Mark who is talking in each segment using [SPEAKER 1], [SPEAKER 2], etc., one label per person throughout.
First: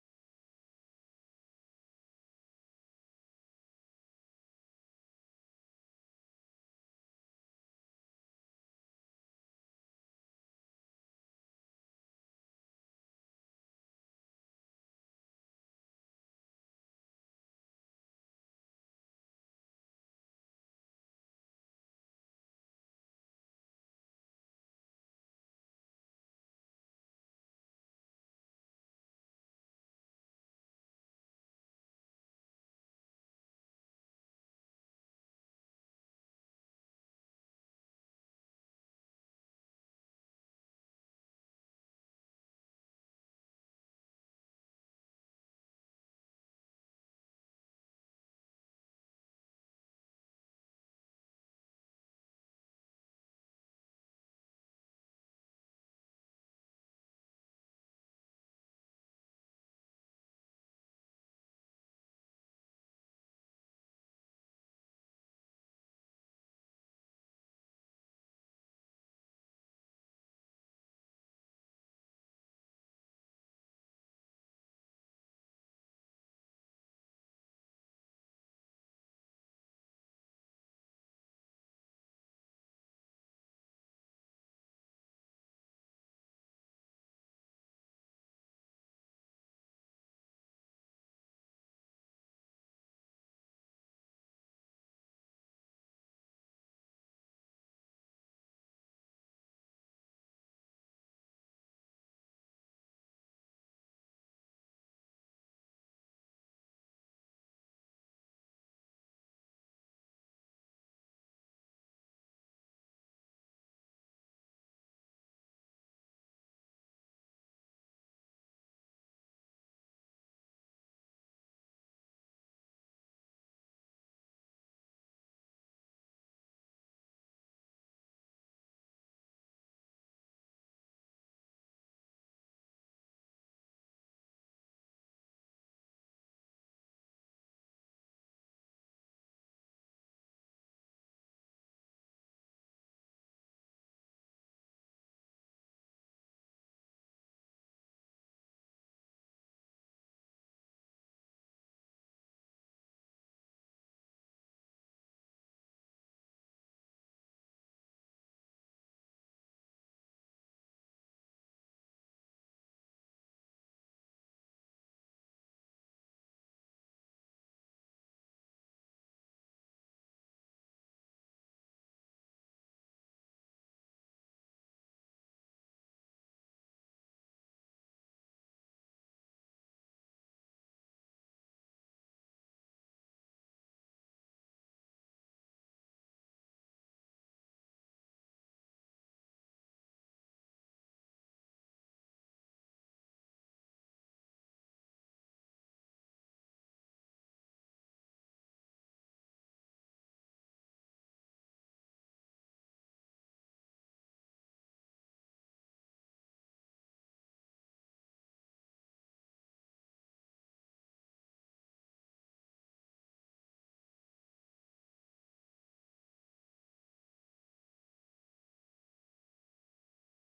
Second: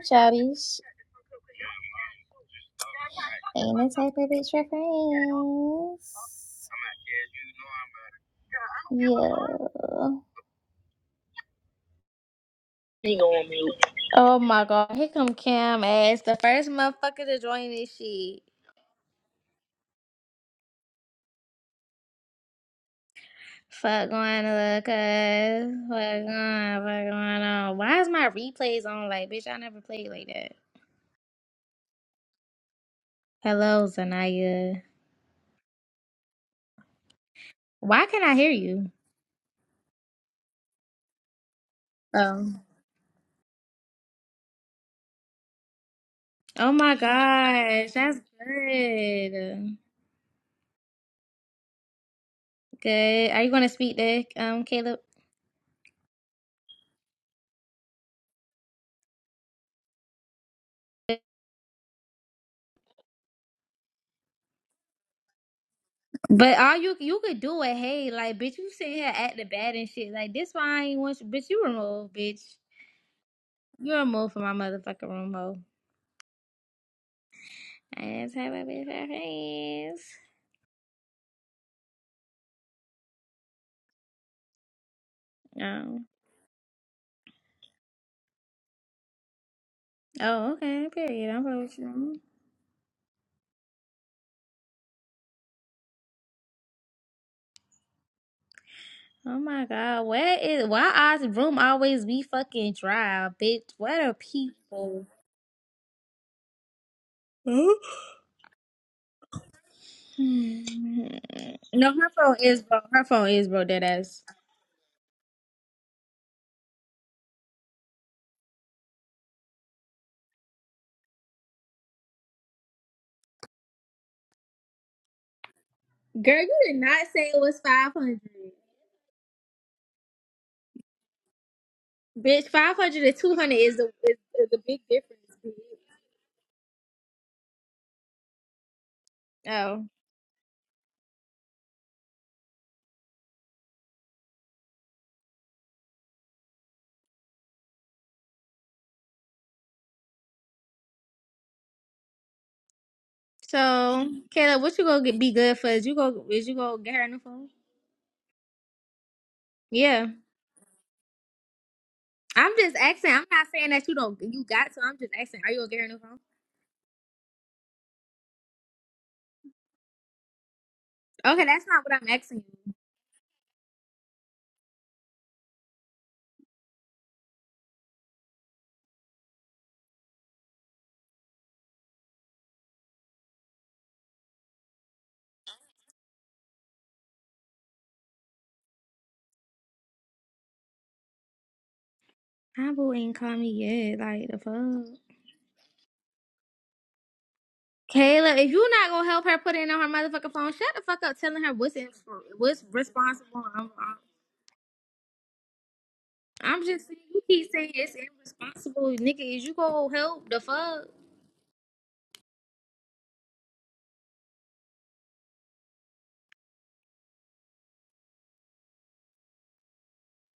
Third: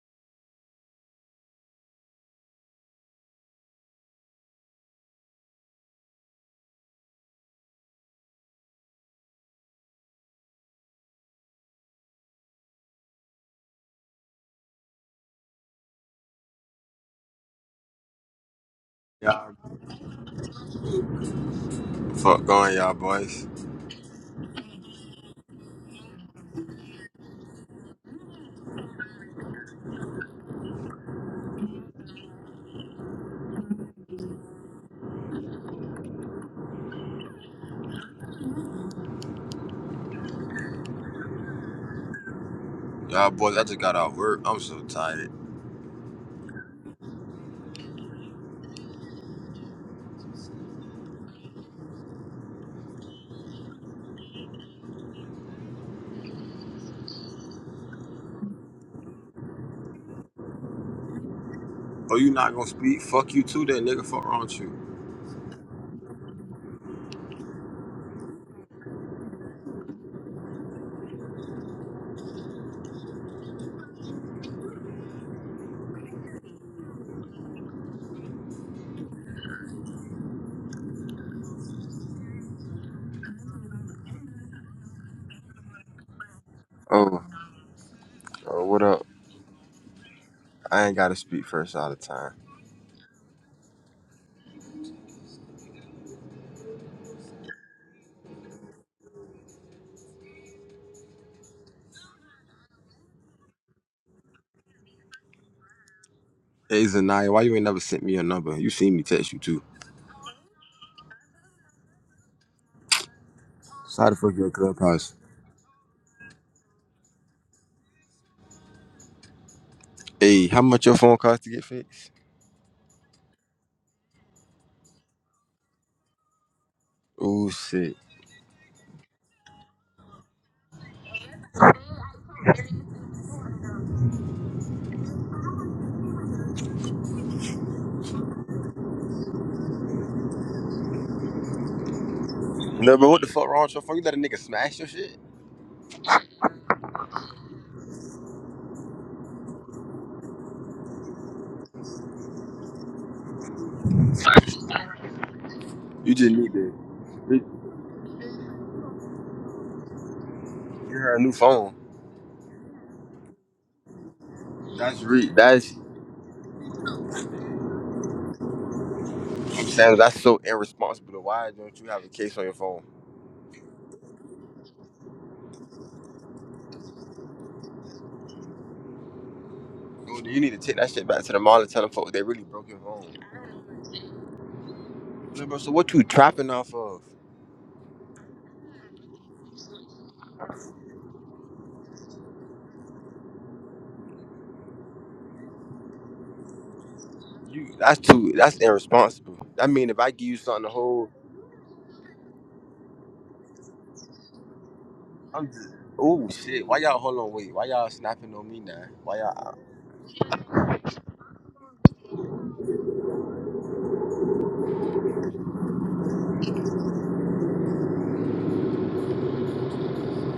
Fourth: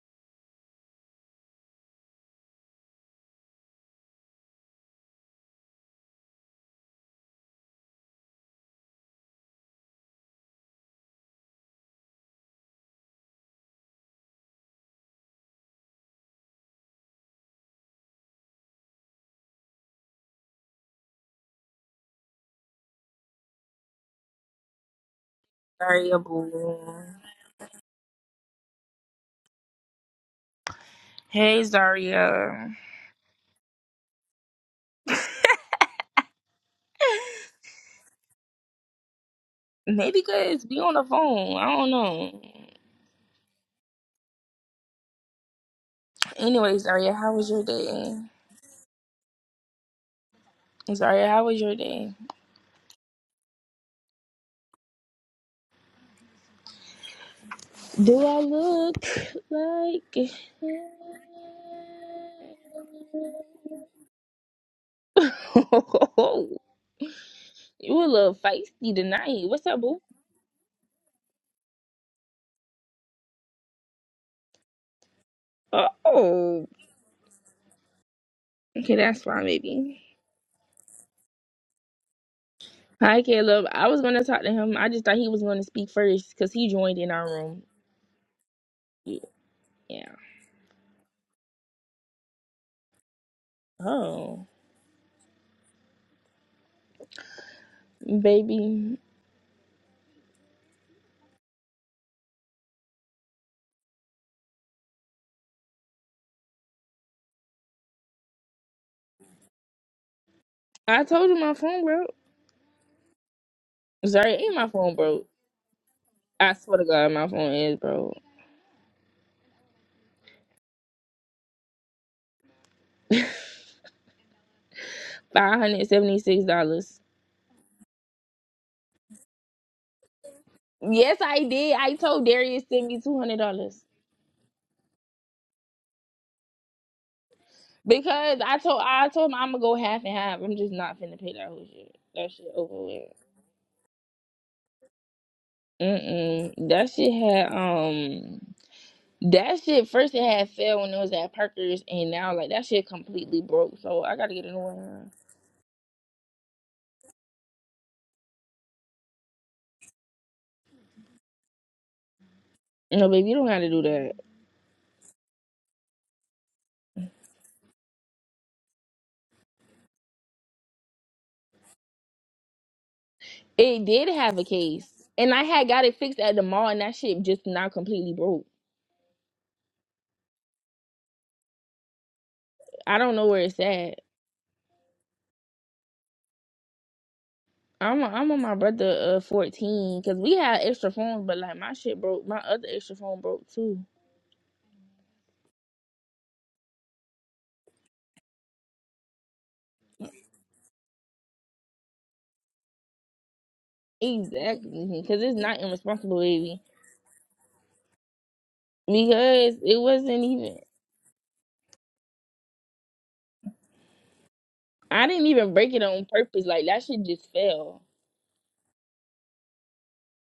[SPEAKER 1] Chubbies ain't the type of bitch for friends. Yeah. Oh my god, here come Cam ass, the first motherfucker to join this shit.
[SPEAKER 2] Y'all, fuck going, y'all boys.
[SPEAKER 1] Fuck going to look us.
[SPEAKER 3] Zaria,
[SPEAKER 1] Fuck going,
[SPEAKER 3] boo.
[SPEAKER 1] fuck going on. Why is my replays on? Like, bitch, I never played like that.
[SPEAKER 3] Hey, Zaria.
[SPEAKER 1] Hello, Zanaya. Why can not I hear you?
[SPEAKER 3] Maybe guys be on the phone. I don't know.
[SPEAKER 1] Oh.
[SPEAKER 2] Y'all boys, I just got out work. I'm so tired.
[SPEAKER 1] Oh
[SPEAKER 3] Anyway,
[SPEAKER 1] my
[SPEAKER 3] Zaria, how was your
[SPEAKER 1] gosh, that's
[SPEAKER 3] day?
[SPEAKER 1] good.
[SPEAKER 3] Zaria, how was your day?
[SPEAKER 1] Good. Are you gonna speak to um Caleb?
[SPEAKER 3] Do I look like?
[SPEAKER 2] Oh, you not gonna speak? Fuck you too, then nigga. Fuck wrong with you?
[SPEAKER 3] hell?
[SPEAKER 1] But all you you could do it,
[SPEAKER 3] you a
[SPEAKER 1] hey,
[SPEAKER 3] little
[SPEAKER 1] like bitch, you
[SPEAKER 3] feisty
[SPEAKER 1] sitting here acting
[SPEAKER 3] tonight. What's
[SPEAKER 1] bad
[SPEAKER 3] up,
[SPEAKER 1] and
[SPEAKER 3] boo?
[SPEAKER 1] shit. Like this why I ain't want you, bitch. You removed, bitch. You removed from my motherfucking room, ho.
[SPEAKER 3] Oh,
[SPEAKER 1] I didn't have a bitch for
[SPEAKER 3] okay, that's fine, baby.
[SPEAKER 1] friends.
[SPEAKER 3] Hi, Caleb. I was gonna talk to him. I just thought he was gonna speak
[SPEAKER 1] No.
[SPEAKER 3] first because he joined in
[SPEAKER 2] Oh,
[SPEAKER 3] our room.
[SPEAKER 2] oh, what up?
[SPEAKER 3] Yeah.
[SPEAKER 1] Oh,
[SPEAKER 2] I
[SPEAKER 1] okay.
[SPEAKER 2] ain't gotta
[SPEAKER 1] Period. I'm
[SPEAKER 2] speak
[SPEAKER 1] fucking
[SPEAKER 2] first all the
[SPEAKER 1] you.
[SPEAKER 2] time.
[SPEAKER 3] Oh. Baby,
[SPEAKER 1] Oh my god, where is why our room always be fucking dry, bitch? What are people?
[SPEAKER 2] Hey, Zanaya, why you ain't
[SPEAKER 1] Huh?
[SPEAKER 2] never sent me your number? You seen me text you too.
[SPEAKER 1] Hmm.
[SPEAKER 3] I told you my phone
[SPEAKER 1] no, her
[SPEAKER 3] broke.
[SPEAKER 1] phone is broke. Her phone is broke. Dead
[SPEAKER 2] So how the
[SPEAKER 1] ass.
[SPEAKER 3] Sorry,
[SPEAKER 2] fuck your
[SPEAKER 3] ain't my phone
[SPEAKER 2] clubhouse?
[SPEAKER 3] broke. I swear to God, my phone is broke.
[SPEAKER 2] Hey, how much your phone cost to get fixed?
[SPEAKER 3] Five hundred
[SPEAKER 1] Girl,
[SPEAKER 3] seventy-six
[SPEAKER 1] you did
[SPEAKER 3] dollars.
[SPEAKER 1] not say it
[SPEAKER 2] Oh
[SPEAKER 1] was five
[SPEAKER 2] shit.
[SPEAKER 1] hundred.
[SPEAKER 3] Yes, I did. I told
[SPEAKER 1] Bitch,
[SPEAKER 3] Darius
[SPEAKER 1] five
[SPEAKER 3] send me
[SPEAKER 1] hundred and
[SPEAKER 3] two
[SPEAKER 1] two
[SPEAKER 3] hundred
[SPEAKER 1] hundred is
[SPEAKER 3] dollars
[SPEAKER 1] the is, is the big difference. bitch.
[SPEAKER 3] because I told I told him I'm gonna go
[SPEAKER 1] Oh.
[SPEAKER 3] half and half. I'm just not finna pay that whole shit. That shit over
[SPEAKER 2] No, but
[SPEAKER 3] with.
[SPEAKER 2] what the fuck wrong with your phone? You let a nigga smash your shit?
[SPEAKER 3] Mm-mm. That shit had um. That shit first it had fell when it was at Parker's, and now like that shit completely broke. So
[SPEAKER 1] So,
[SPEAKER 3] I gotta get a new
[SPEAKER 1] Kayla, what you gonna
[SPEAKER 3] one.
[SPEAKER 1] get be good for? Is you
[SPEAKER 2] You
[SPEAKER 1] go
[SPEAKER 2] just
[SPEAKER 1] is
[SPEAKER 2] need
[SPEAKER 1] you gonna
[SPEAKER 2] to
[SPEAKER 1] get her a new
[SPEAKER 2] get
[SPEAKER 1] phone? Yeah.
[SPEAKER 2] her a new phone.
[SPEAKER 1] I'm just
[SPEAKER 3] No,
[SPEAKER 1] asking. I'm
[SPEAKER 3] baby, you
[SPEAKER 1] not
[SPEAKER 3] don't have to
[SPEAKER 1] saying
[SPEAKER 3] do
[SPEAKER 1] that you
[SPEAKER 3] that.
[SPEAKER 1] don't you got to. I'm
[SPEAKER 2] That's
[SPEAKER 1] just
[SPEAKER 2] re.
[SPEAKER 1] asking, are you gonna
[SPEAKER 2] That's
[SPEAKER 1] get her a new phone?
[SPEAKER 2] I'm saying that's so irresponsible.
[SPEAKER 1] Okay,
[SPEAKER 2] Why
[SPEAKER 1] that's
[SPEAKER 2] don't
[SPEAKER 1] not
[SPEAKER 2] you
[SPEAKER 1] what
[SPEAKER 2] have a
[SPEAKER 1] I'm
[SPEAKER 2] case
[SPEAKER 1] asking
[SPEAKER 2] on your
[SPEAKER 1] you.
[SPEAKER 2] phone?
[SPEAKER 3] It did have a case, and I had got it fixed at the mall, and that shit just not completely broke.
[SPEAKER 2] Dude, you need to take that shit back to the mall and tell them folks they really broke your
[SPEAKER 3] I
[SPEAKER 2] home.
[SPEAKER 3] don't know where it's at.
[SPEAKER 2] Look, bro, so what you trapping off of?
[SPEAKER 3] I'm I'm on my brother uh 14 because we had extra phones, but like my shit broke. My other
[SPEAKER 1] Humble
[SPEAKER 3] extra
[SPEAKER 1] ain't
[SPEAKER 3] phone
[SPEAKER 1] call
[SPEAKER 3] broke
[SPEAKER 1] me
[SPEAKER 3] too.
[SPEAKER 1] yet. Like the fuck.
[SPEAKER 2] You that's too
[SPEAKER 1] Kayla, if
[SPEAKER 2] that's
[SPEAKER 1] you not gonna help her
[SPEAKER 2] irresponsible.
[SPEAKER 1] put
[SPEAKER 2] I
[SPEAKER 1] it on her
[SPEAKER 2] mean if I give
[SPEAKER 1] motherfucking
[SPEAKER 2] you
[SPEAKER 1] phone,
[SPEAKER 2] something
[SPEAKER 1] shut
[SPEAKER 2] to
[SPEAKER 1] the fuck
[SPEAKER 2] hold,
[SPEAKER 1] up telling her what's in, what's responsible. I'm, I'm
[SPEAKER 3] Exactly, because it's
[SPEAKER 2] I'm
[SPEAKER 3] not
[SPEAKER 2] just
[SPEAKER 3] irresponsible,
[SPEAKER 2] oh
[SPEAKER 3] baby.
[SPEAKER 1] I'm
[SPEAKER 2] shit. Why
[SPEAKER 1] just saying
[SPEAKER 2] y'all hold
[SPEAKER 1] you
[SPEAKER 2] on
[SPEAKER 1] keep
[SPEAKER 2] wait? Why
[SPEAKER 1] saying
[SPEAKER 2] y'all
[SPEAKER 1] it's
[SPEAKER 2] snapping on me now?
[SPEAKER 1] irresponsible,
[SPEAKER 2] Why
[SPEAKER 1] nigga. Is you
[SPEAKER 2] y'all
[SPEAKER 3] Because it
[SPEAKER 1] gonna
[SPEAKER 3] wasn't
[SPEAKER 1] help the
[SPEAKER 3] even.
[SPEAKER 1] fuck?
[SPEAKER 3] I didn't even break it on purpose. Like that shit just fell.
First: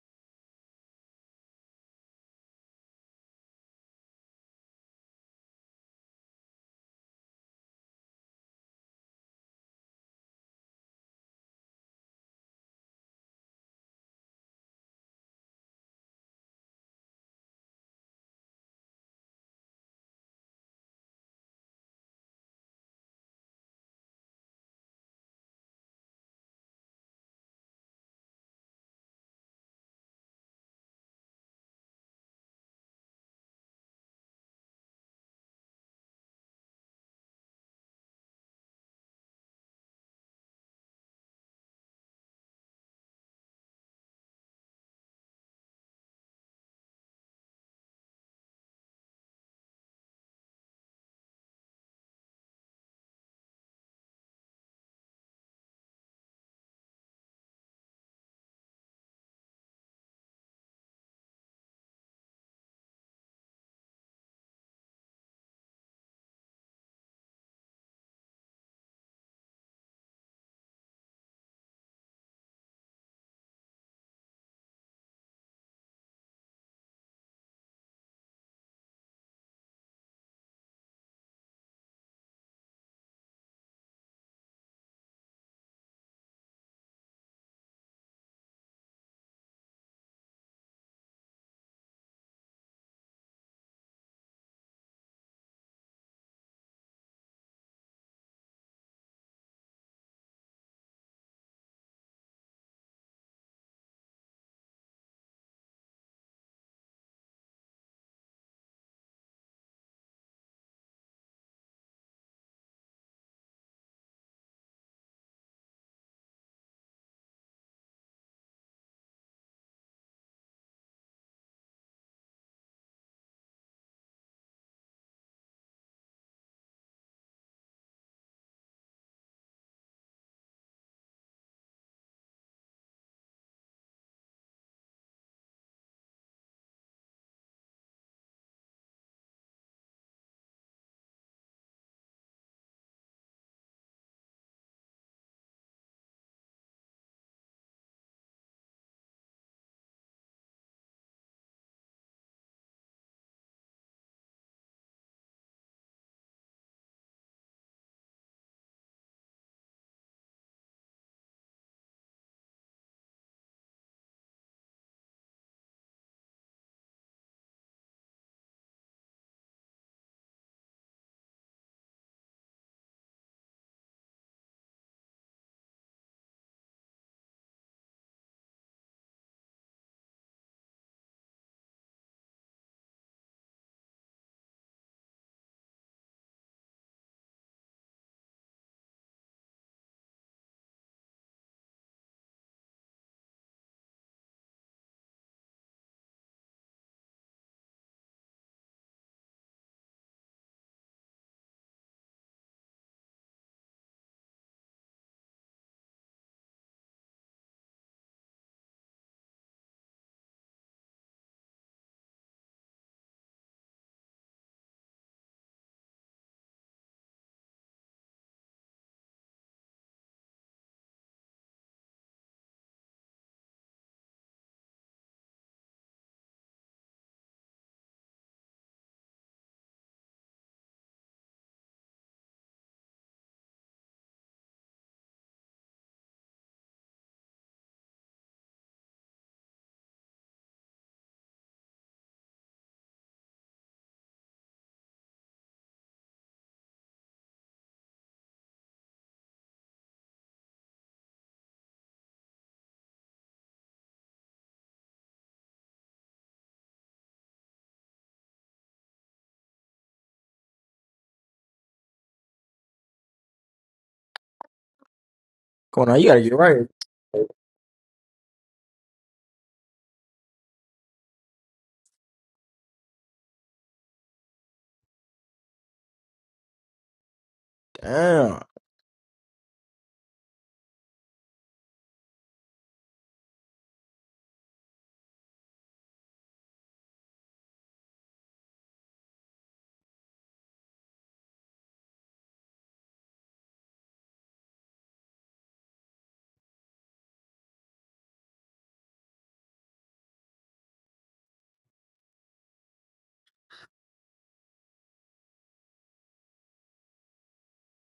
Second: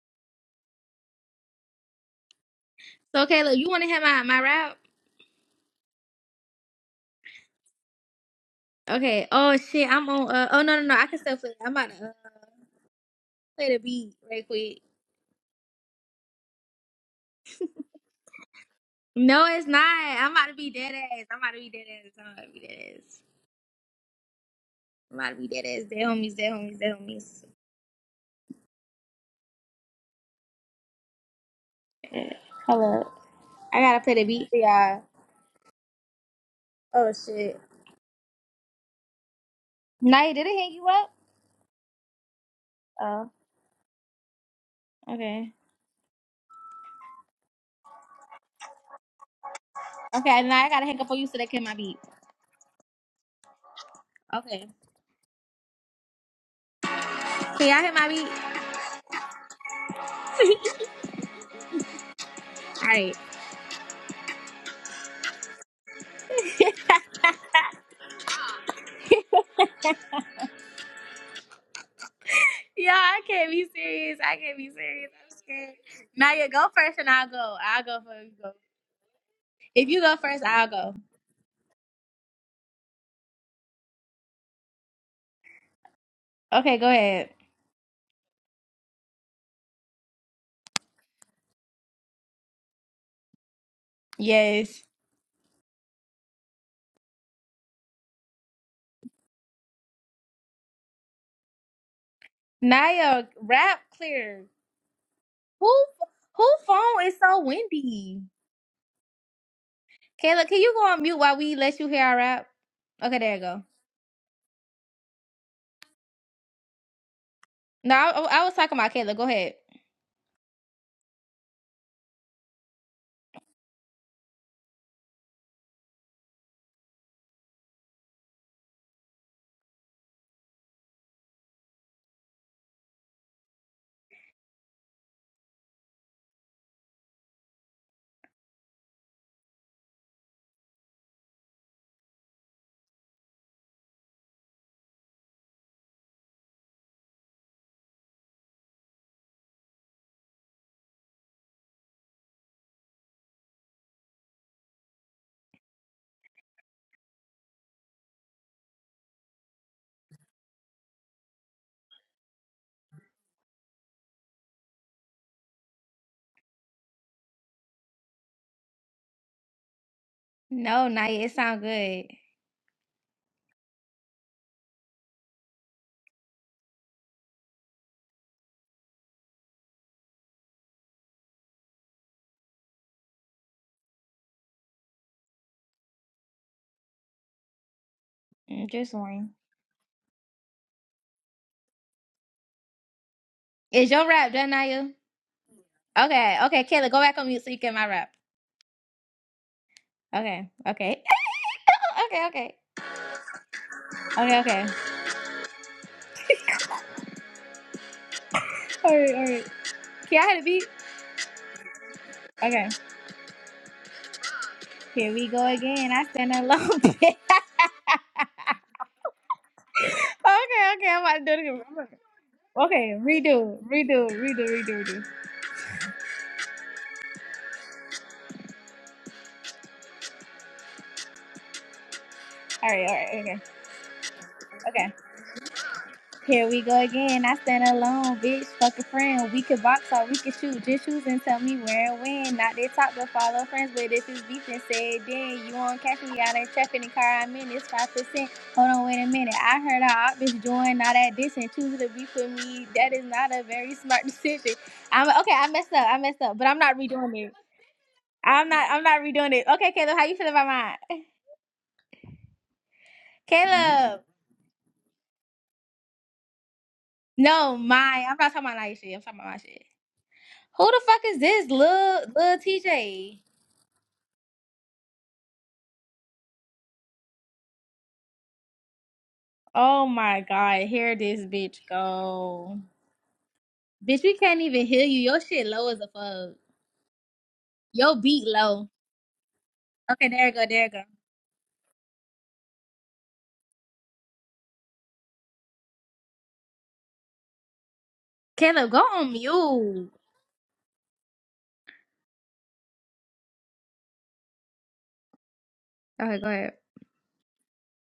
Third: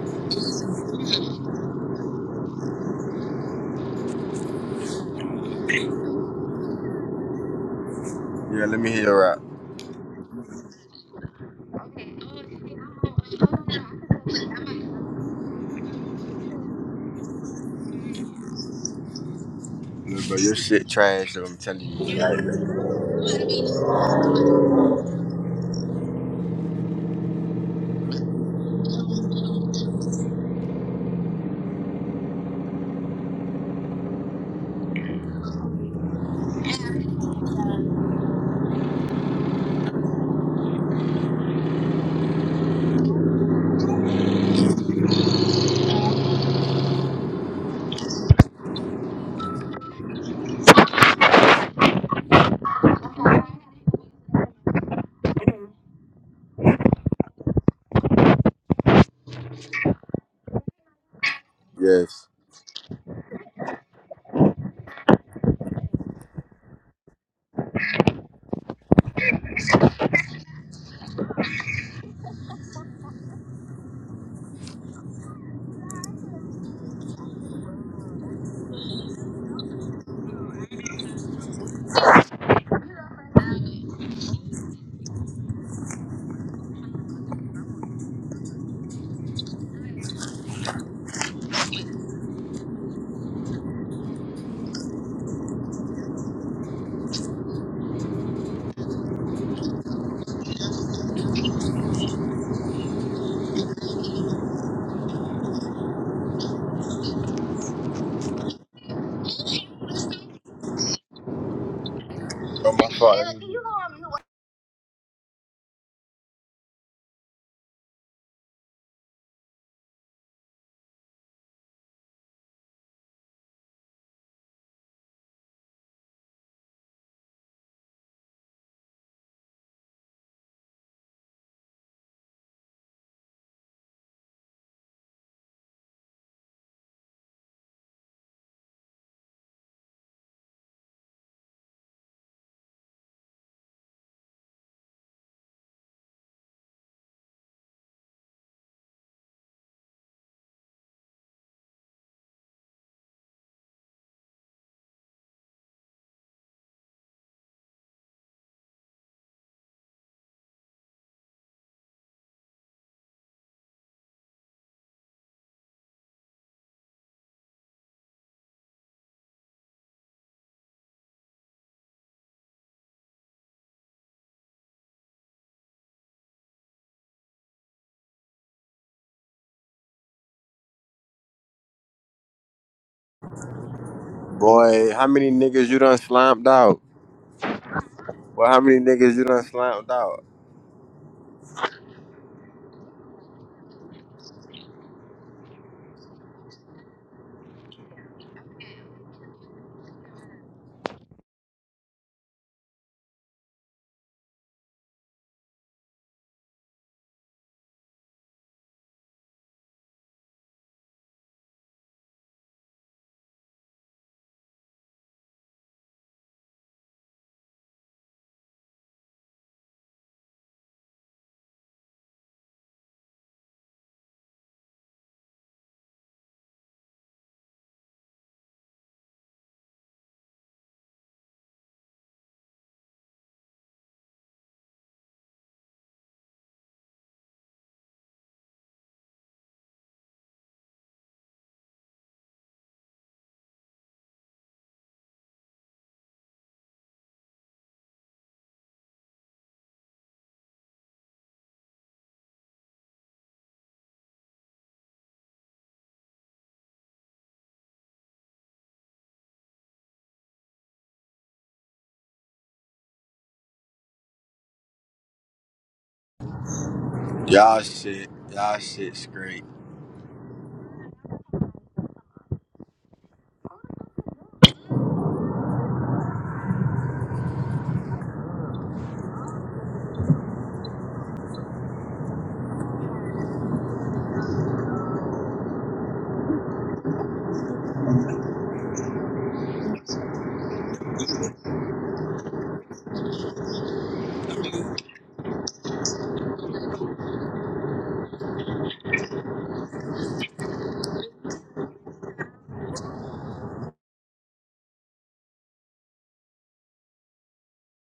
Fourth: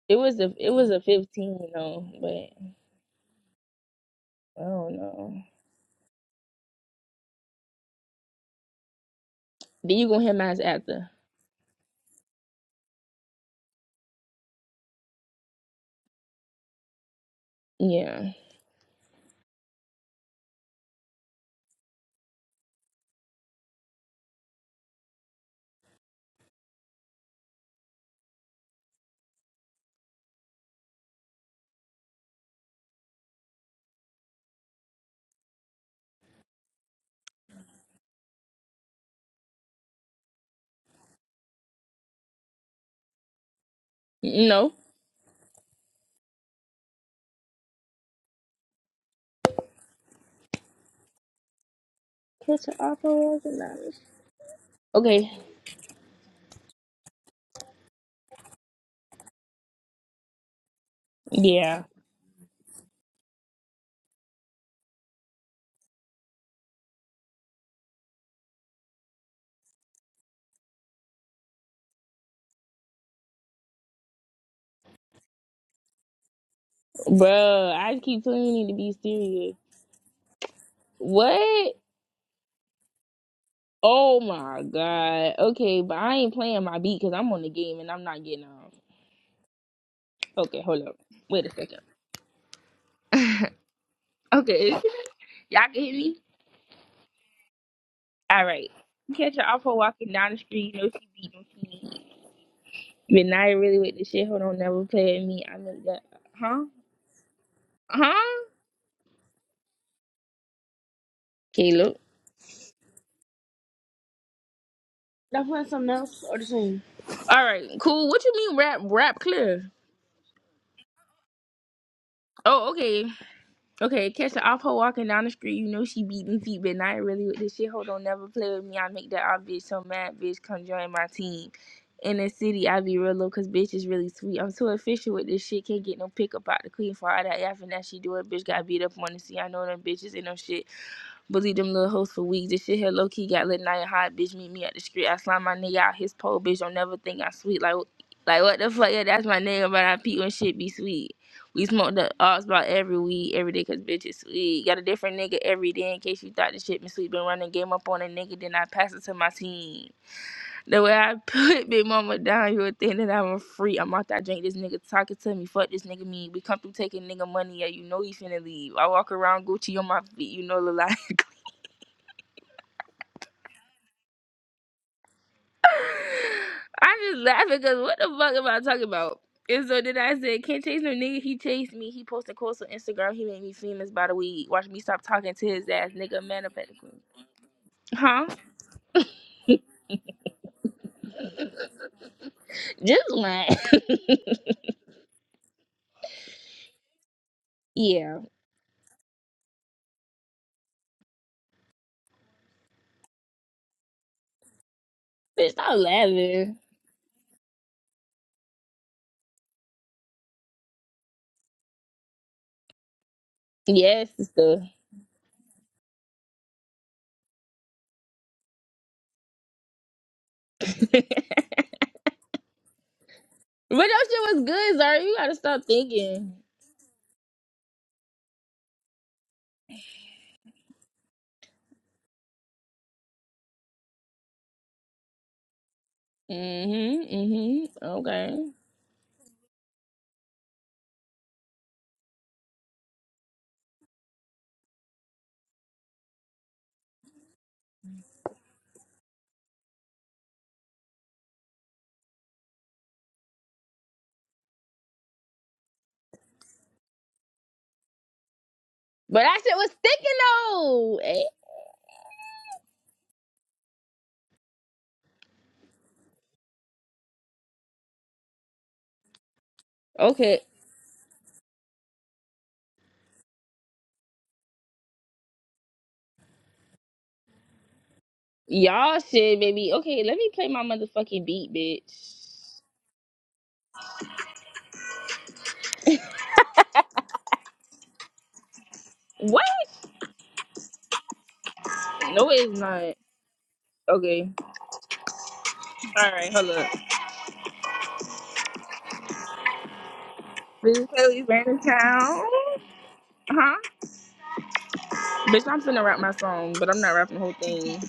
[SPEAKER 3] It was a it was a 15 you know. but
[SPEAKER 1] So Caleb, you want to hear my my
[SPEAKER 3] I
[SPEAKER 1] rap?
[SPEAKER 3] don't know.
[SPEAKER 2] Yeah, let me hear your
[SPEAKER 1] Okay.
[SPEAKER 2] rap.
[SPEAKER 1] Oh shit,
[SPEAKER 3] Then
[SPEAKER 1] I'm
[SPEAKER 3] you gonna
[SPEAKER 1] on.
[SPEAKER 3] hit
[SPEAKER 1] Uh,
[SPEAKER 3] mine
[SPEAKER 1] oh no no no, I
[SPEAKER 3] after?
[SPEAKER 1] can still play. I'm about to uh, play the beat right quick.
[SPEAKER 3] Yeah.
[SPEAKER 1] No, it's not.
[SPEAKER 2] Look,
[SPEAKER 1] I'm
[SPEAKER 2] bro,
[SPEAKER 1] about to
[SPEAKER 2] your
[SPEAKER 1] be
[SPEAKER 2] shit
[SPEAKER 1] dead ass.
[SPEAKER 2] trash
[SPEAKER 1] I'm
[SPEAKER 2] though,
[SPEAKER 1] about
[SPEAKER 2] I'm
[SPEAKER 1] to be
[SPEAKER 2] telling
[SPEAKER 1] dead ass.
[SPEAKER 2] you.
[SPEAKER 1] I'm about to be
[SPEAKER 2] Like,
[SPEAKER 1] dead ass. I'm about to be dead ass. Dead homies. Dead homies. Dead homies. Yeah. Hold up. I gotta play the beat for y'all. Oh shit. Night, did it hang you up? Oh.
[SPEAKER 3] No.
[SPEAKER 1] Okay. Okay. Now I gotta hang up on you so they can hear my beat.
[SPEAKER 3] Catch an offer
[SPEAKER 1] Okay.
[SPEAKER 3] Okay.
[SPEAKER 1] Can y'all hear my beat?
[SPEAKER 3] Yeah.
[SPEAKER 2] yes.
[SPEAKER 1] All right. Yeah, I can't be serious. I can't be serious. I'm scared. Naya, go first and I'll go.
[SPEAKER 3] bro.
[SPEAKER 1] I'll go
[SPEAKER 3] I keep
[SPEAKER 1] first. You
[SPEAKER 3] telling
[SPEAKER 1] go.
[SPEAKER 3] you need to be serious.
[SPEAKER 1] If you go first, I'll go.
[SPEAKER 3] What? Oh my god. Okay, but I ain't playing
[SPEAKER 1] Okay,
[SPEAKER 3] my
[SPEAKER 1] go
[SPEAKER 3] beat because
[SPEAKER 1] ahead.
[SPEAKER 3] I'm on the game and I'm not getting off. Okay, hold up. Wait a second. Okay.
[SPEAKER 1] Yes.
[SPEAKER 3] Y'all can hear me? All right. You Catch an alpha walking down the street. You know she beat them feet.
[SPEAKER 1] Naya,
[SPEAKER 3] But not really
[SPEAKER 1] rap
[SPEAKER 3] with the shit. Hold
[SPEAKER 1] clear.
[SPEAKER 3] on, never play at me. I
[SPEAKER 1] Who
[SPEAKER 3] know that.
[SPEAKER 1] who
[SPEAKER 3] Huh?
[SPEAKER 1] phone is so windy?
[SPEAKER 3] Huh?
[SPEAKER 1] Kayla, can you go on mute while we let you
[SPEAKER 3] Caleb.
[SPEAKER 1] hear our rap?
[SPEAKER 2] Oh my
[SPEAKER 1] Okay, there you
[SPEAKER 2] fault.
[SPEAKER 1] go.
[SPEAKER 3] All right.
[SPEAKER 1] No,
[SPEAKER 3] Cool. What you
[SPEAKER 1] I, I was
[SPEAKER 3] mean
[SPEAKER 1] talking
[SPEAKER 3] rap?
[SPEAKER 1] about Kayla.
[SPEAKER 3] Rap
[SPEAKER 1] Go ahead.
[SPEAKER 3] clear. Oh, okay. Okay, catch the off her walking down the street. You know she beating feet, but not really with this shit. Hold on, never play with me. I make that odd bitch so mad, bitch. Come join my team. In the city, I be real low, cause bitch is really sweet. I'm too efficient with this shit. Can't get no pickup out the queen for all that yapping that she do. It bitch got beat up on the scene. I know them bitches ain't no shit. Believe them little hoes for weeks. This shit here low key got lit. Night hot bitch meet me at the street. I slime my nigga out his pole, bitch. Don't never think I sweet. Like, like what the fuck? Yeah, that's my nigga, but I pee when shit be sweet. We smoke the odds about every weed, every day, cause bitch is sweet. Got a different nigga every day in case you thought this shit been sweet. Been running game up on a nigga, then I pass it to my team. The way I put Big Mama down, you would think that I'm a freak. I'm out there drink this nigga talking to me. Fuck this nigga mean. We come through taking nigga money, yeah, you know he finna leave. I walk around Gucci on my feet, you know the
[SPEAKER 1] No,
[SPEAKER 3] lie.
[SPEAKER 1] Naya, it sound good.
[SPEAKER 3] I'm just laughing because what the fuck am I talking about? And so then I said, can't chase no nigga. He chased me. He posted quotes on Instagram. He made me famous by the weed. Watch me
[SPEAKER 2] Boy,
[SPEAKER 3] stop
[SPEAKER 2] how many
[SPEAKER 3] talking to
[SPEAKER 2] niggas
[SPEAKER 3] his
[SPEAKER 2] you
[SPEAKER 3] ass,
[SPEAKER 2] done
[SPEAKER 3] nigga. Man
[SPEAKER 2] slammed
[SPEAKER 3] up at
[SPEAKER 2] out?
[SPEAKER 3] Huh?
[SPEAKER 2] Well, how
[SPEAKER 1] Mm,
[SPEAKER 2] many
[SPEAKER 1] Just
[SPEAKER 2] niggas you
[SPEAKER 1] one.
[SPEAKER 2] done slammed out?
[SPEAKER 3] Just one.
[SPEAKER 1] Is your rap done, Naya? Okay, okay, Kayla, go back on mute so you get my rap.
[SPEAKER 3] yeah.
[SPEAKER 1] Okay, okay. okay, okay. Okay, okay.
[SPEAKER 3] Bitch, stop laughing.
[SPEAKER 1] All right, all right. Can I have a beat? Okay.
[SPEAKER 3] Yes, sister.
[SPEAKER 1] Here we go again. I stand alone. okay, okay.
[SPEAKER 3] but
[SPEAKER 1] I'm about to do it again. Okay, redo,
[SPEAKER 3] that
[SPEAKER 1] redo,
[SPEAKER 3] shit
[SPEAKER 1] redo,
[SPEAKER 3] was
[SPEAKER 1] redo,
[SPEAKER 3] good, Zara.
[SPEAKER 1] redo.
[SPEAKER 3] You gotta stop thinking.
[SPEAKER 1] All right, all right, okay, okay. Here we go
[SPEAKER 3] Mm-hmm.
[SPEAKER 1] again. I stand
[SPEAKER 3] Mm-hmm.
[SPEAKER 1] alone,
[SPEAKER 3] Okay.
[SPEAKER 1] bitch. Fuck a friend. We could box or we could shoot. Just choose and tell me where and when. Not they talk but follow friends. But if it's beef and said then you won't catch me out in traffic. The car I'm in It's five percent. Hold on, wait a minute. I heard I op join all that this and choosing to be for me. That is not a very smart decision. I'm okay. I messed up. I messed up. But I'm not redoing it. I'm not. I'm not
[SPEAKER 3] But
[SPEAKER 1] redoing
[SPEAKER 3] that
[SPEAKER 1] it.
[SPEAKER 3] shit was
[SPEAKER 1] Okay, Caleb, how you
[SPEAKER 3] sticking
[SPEAKER 1] feel about mine?
[SPEAKER 3] though. Eh?
[SPEAKER 1] Caleb.
[SPEAKER 4] Going on, you gotta get right.
[SPEAKER 1] No,
[SPEAKER 2] Y'all
[SPEAKER 1] mine.
[SPEAKER 2] shit.
[SPEAKER 1] I'm not talking about
[SPEAKER 2] Y'all
[SPEAKER 1] my shit. I'm
[SPEAKER 2] shit's
[SPEAKER 1] talking about
[SPEAKER 2] great.
[SPEAKER 1] my shit.
[SPEAKER 3] Okay.
[SPEAKER 1] Who the fuck is this, Lil Lil TJ?
[SPEAKER 4] Damn.
[SPEAKER 3] Y'all shit, baby.
[SPEAKER 1] Oh
[SPEAKER 3] Okay, let
[SPEAKER 1] my
[SPEAKER 3] me play
[SPEAKER 1] god,
[SPEAKER 3] my
[SPEAKER 1] here this
[SPEAKER 3] motherfucking beat,
[SPEAKER 1] bitch go.
[SPEAKER 3] bitch.
[SPEAKER 1] Bitch, we can't even hear you. Your shit low as a fuck. Your beat low.
[SPEAKER 3] What?
[SPEAKER 1] Okay, there you go, there you go.
[SPEAKER 3] No, it's not. Okay. All right, hold up.
[SPEAKER 1] Caleb, go on mute.
[SPEAKER 3] Bitch, Haley's ran in town. Huh? Bitch, I'm finna rap my
[SPEAKER 1] Okay, go ahead.
[SPEAKER 3] song, but I'm not rapping the whole thing.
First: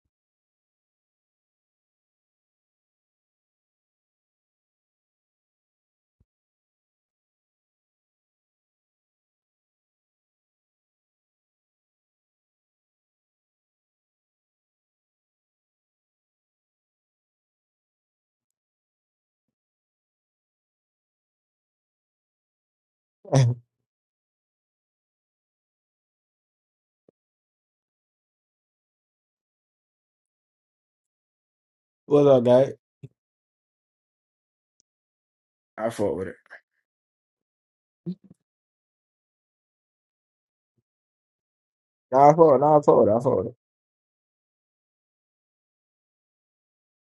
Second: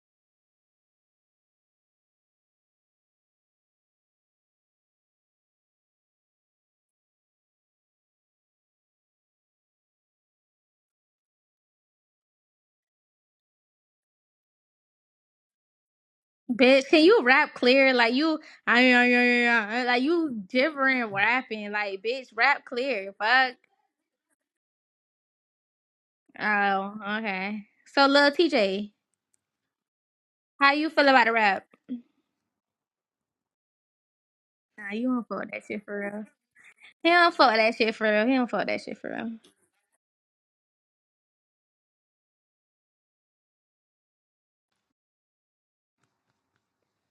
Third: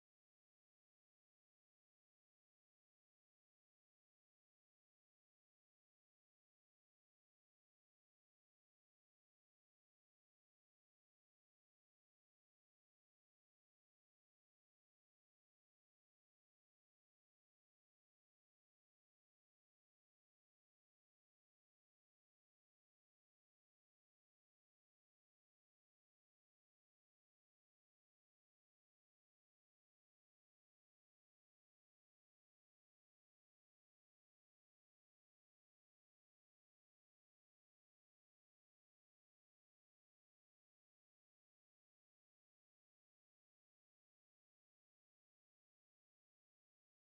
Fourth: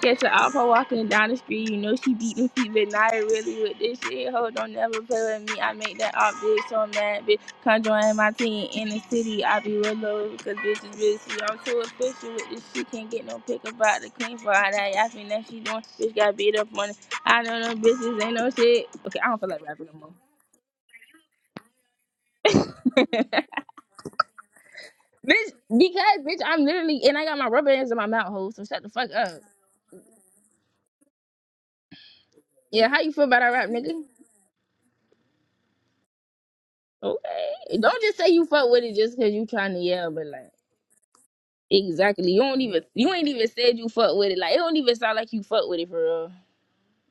[SPEAKER 3] Catch her out her walking down the street. You know she beat them feet, but not really with this shit. Ho, don't never play with me. I make that op bitch so mad, bitch. Come join my team in the city. I be real low because bitch is busy. I'm too official with this shit. Can't get no pick about the queen for all that yapping that she doing. Bitch got beat up
[SPEAKER 1] Bitch,
[SPEAKER 3] on it.
[SPEAKER 1] can you
[SPEAKER 3] I
[SPEAKER 1] rap
[SPEAKER 3] know them
[SPEAKER 1] clear? Like
[SPEAKER 3] bitches ain't
[SPEAKER 1] you,
[SPEAKER 3] no shit. Okay, I don't feel like
[SPEAKER 1] I
[SPEAKER 3] rapping no
[SPEAKER 1] like
[SPEAKER 3] more.
[SPEAKER 1] you gibbering rapping. Like bitch, rap clear. Fuck.
[SPEAKER 3] Bitch, because bitch, I'm
[SPEAKER 1] Oh,
[SPEAKER 3] literally and I got my
[SPEAKER 1] okay.
[SPEAKER 3] rubber bands in my
[SPEAKER 1] So,
[SPEAKER 3] mouth,
[SPEAKER 1] Lil
[SPEAKER 3] ho. So shut the
[SPEAKER 1] TJ,
[SPEAKER 3] fuck up.
[SPEAKER 1] how you feel about the rap?
[SPEAKER 4] What's up, guy?
[SPEAKER 3] Yeah, how you feel about that rap, nigga?
[SPEAKER 1] Nah, you don't fuck with that shit
[SPEAKER 4] I
[SPEAKER 1] for
[SPEAKER 4] fuck
[SPEAKER 1] real.
[SPEAKER 4] with it.
[SPEAKER 1] He don't fuck
[SPEAKER 3] Okay.
[SPEAKER 1] with that shit
[SPEAKER 3] Don't
[SPEAKER 1] for
[SPEAKER 3] just
[SPEAKER 1] real.
[SPEAKER 3] say
[SPEAKER 1] He
[SPEAKER 3] you
[SPEAKER 1] don't fuck with
[SPEAKER 3] fuck
[SPEAKER 1] that
[SPEAKER 3] with it
[SPEAKER 1] shit for
[SPEAKER 3] just
[SPEAKER 1] real.
[SPEAKER 3] because you trying to yell, but like
[SPEAKER 4] Nah, I
[SPEAKER 3] exactly.
[SPEAKER 4] fuck
[SPEAKER 3] You
[SPEAKER 4] with it.
[SPEAKER 3] don't
[SPEAKER 4] Nah, I
[SPEAKER 3] even
[SPEAKER 4] fuck with it.
[SPEAKER 3] you
[SPEAKER 4] I
[SPEAKER 3] ain't
[SPEAKER 4] fuck
[SPEAKER 3] even
[SPEAKER 4] with it.
[SPEAKER 3] said you fuck with it. Like it don't even sound like you fuck with it for real.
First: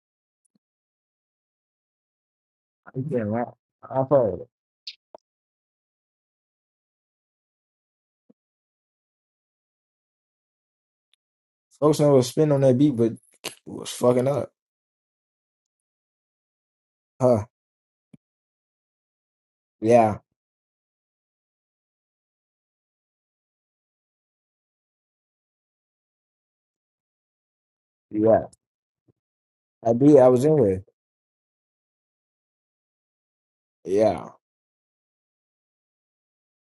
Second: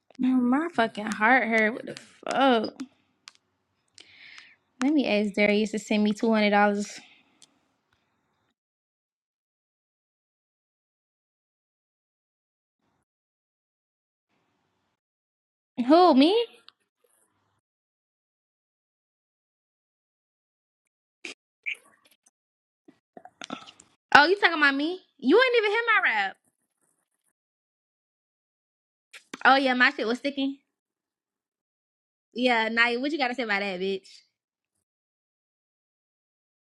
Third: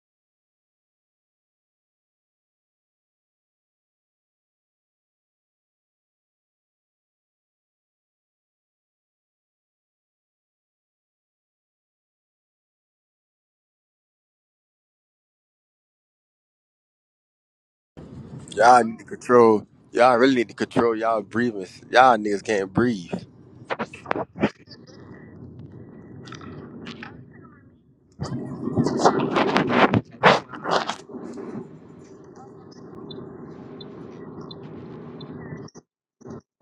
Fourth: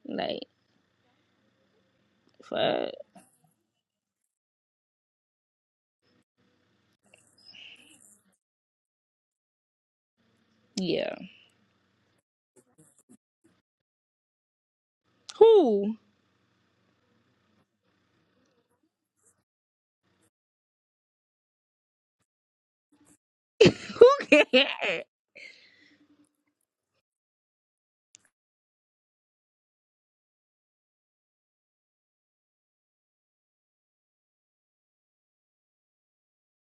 [SPEAKER 3] Like
[SPEAKER 1] Man, My fucking heart hurt. What the fuck?
[SPEAKER 3] fuck
[SPEAKER 4] You can't rap. I fuck with it.
[SPEAKER 1] Let me ask Darius to send me two hundred dollars.
[SPEAKER 3] yeah.
[SPEAKER 4] Folks know was spin on that beat, but was fucking up.
[SPEAKER 3] Who
[SPEAKER 1] Who me?
[SPEAKER 4] Huh.
[SPEAKER 2] Y'all need to control. Y'all
[SPEAKER 4] Yeah.
[SPEAKER 2] really need to control y'all breathing. Y'all niggas can't breathe.
[SPEAKER 3] who
[SPEAKER 1] Oh, you
[SPEAKER 3] can
[SPEAKER 1] talking about me? You ain't even hear my rap.
[SPEAKER 4] Yeah.
[SPEAKER 1] Oh yeah, my
[SPEAKER 4] That
[SPEAKER 1] shit
[SPEAKER 4] beat
[SPEAKER 1] was
[SPEAKER 4] I was
[SPEAKER 1] sticking.
[SPEAKER 4] in with.
[SPEAKER 1] Yeah, Naya, what you gotta say about that, bitch?
[SPEAKER 4] Yeah.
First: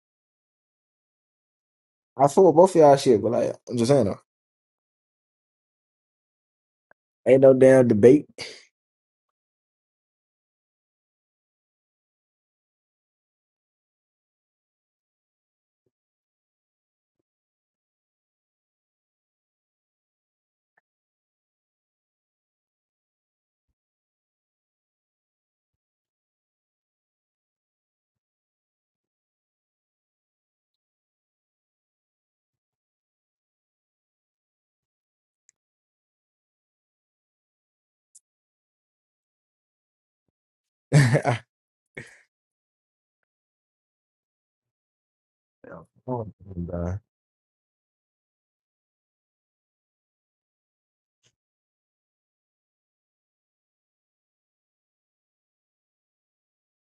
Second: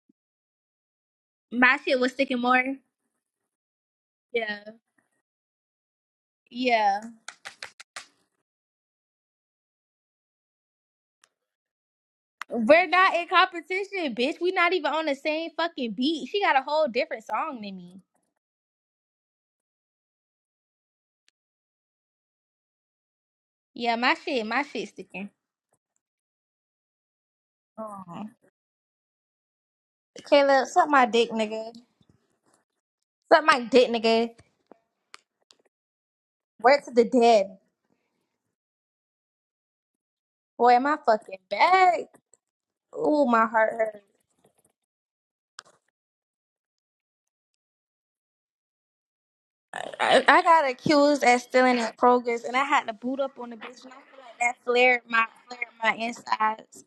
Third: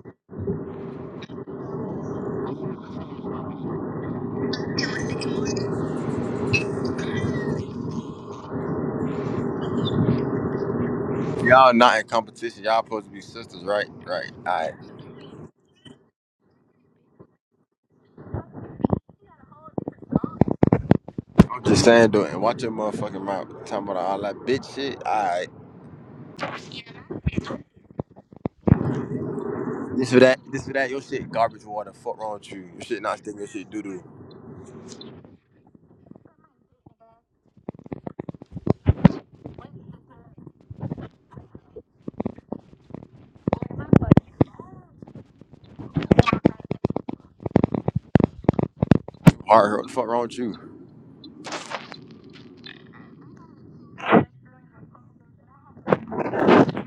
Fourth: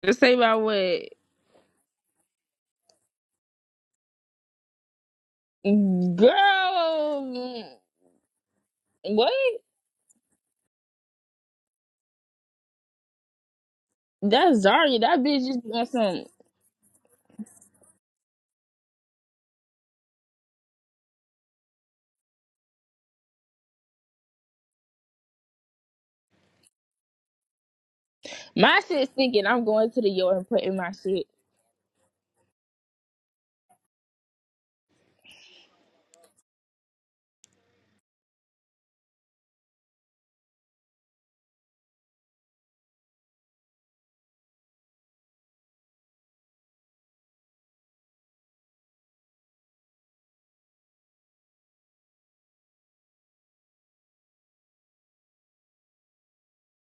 [SPEAKER 3] Just say about what
[SPEAKER 1] My shit was
[SPEAKER 4] I
[SPEAKER 1] sticking
[SPEAKER 4] fuck with
[SPEAKER 1] more.
[SPEAKER 4] both of y'all shit, but like, I'm just saying though.
[SPEAKER 1] Yeah, yeah.
[SPEAKER 3] girl?
[SPEAKER 4] Ain't no
[SPEAKER 3] um,
[SPEAKER 4] damn debate.
[SPEAKER 3] What?
[SPEAKER 2] Y'all not in competition. Y'all
[SPEAKER 1] We're
[SPEAKER 2] supposed to
[SPEAKER 1] not
[SPEAKER 2] be
[SPEAKER 1] in
[SPEAKER 2] sisters, right?
[SPEAKER 1] competition,
[SPEAKER 2] Right.
[SPEAKER 1] bitch. We
[SPEAKER 2] All
[SPEAKER 3] That's
[SPEAKER 1] not
[SPEAKER 2] right.
[SPEAKER 1] even
[SPEAKER 3] Zarya.
[SPEAKER 1] on the
[SPEAKER 3] That bitch
[SPEAKER 1] same
[SPEAKER 3] just on
[SPEAKER 1] fucking
[SPEAKER 3] some.
[SPEAKER 1] beat. She got a whole different song than me.
[SPEAKER 2] I'm just saying, though, and watch your motherfucking mouth. Talking
[SPEAKER 1] Yeah,
[SPEAKER 2] about
[SPEAKER 1] my
[SPEAKER 2] all that
[SPEAKER 1] shit, my
[SPEAKER 2] bitch
[SPEAKER 1] shit
[SPEAKER 2] shit.
[SPEAKER 1] sticking.
[SPEAKER 2] All right.
[SPEAKER 1] Aw.
[SPEAKER 3] My shit's thinking I'm going to the
[SPEAKER 2] This for
[SPEAKER 3] yard
[SPEAKER 2] that.
[SPEAKER 3] and
[SPEAKER 2] This
[SPEAKER 1] Caleb,
[SPEAKER 2] for
[SPEAKER 3] putting
[SPEAKER 1] suck
[SPEAKER 3] my
[SPEAKER 2] that. Your
[SPEAKER 1] my
[SPEAKER 3] shit.
[SPEAKER 2] shit
[SPEAKER 1] dick,
[SPEAKER 2] garbage
[SPEAKER 1] nigga.
[SPEAKER 2] water. Fuck wrong with you. Your shit not stinking.
[SPEAKER 1] Suck
[SPEAKER 2] Your
[SPEAKER 1] my
[SPEAKER 2] shit doo
[SPEAKER 1] dick,
[SPEAKER 2] doo.
[SPEAKER 1] nigga. Word to the dead. Boy, am I fucking
[SPEAKER 4] yeah.
[SPEAKER 1] back. Ooh, my heart hurt.
[SPEAKER 4] Oh, God.
[SPEAKER 2] Hard hurt. Fuck wrong
[SPEAKER 1] I,
[SPEAKER 2] with
[SPEAKER 1] I
[SPEAKER 2] you.
[SPEAKER 1] got accused at stealing at Kroger's, and I had to boot up on the bitch, and I feel like that flared my flared my insides.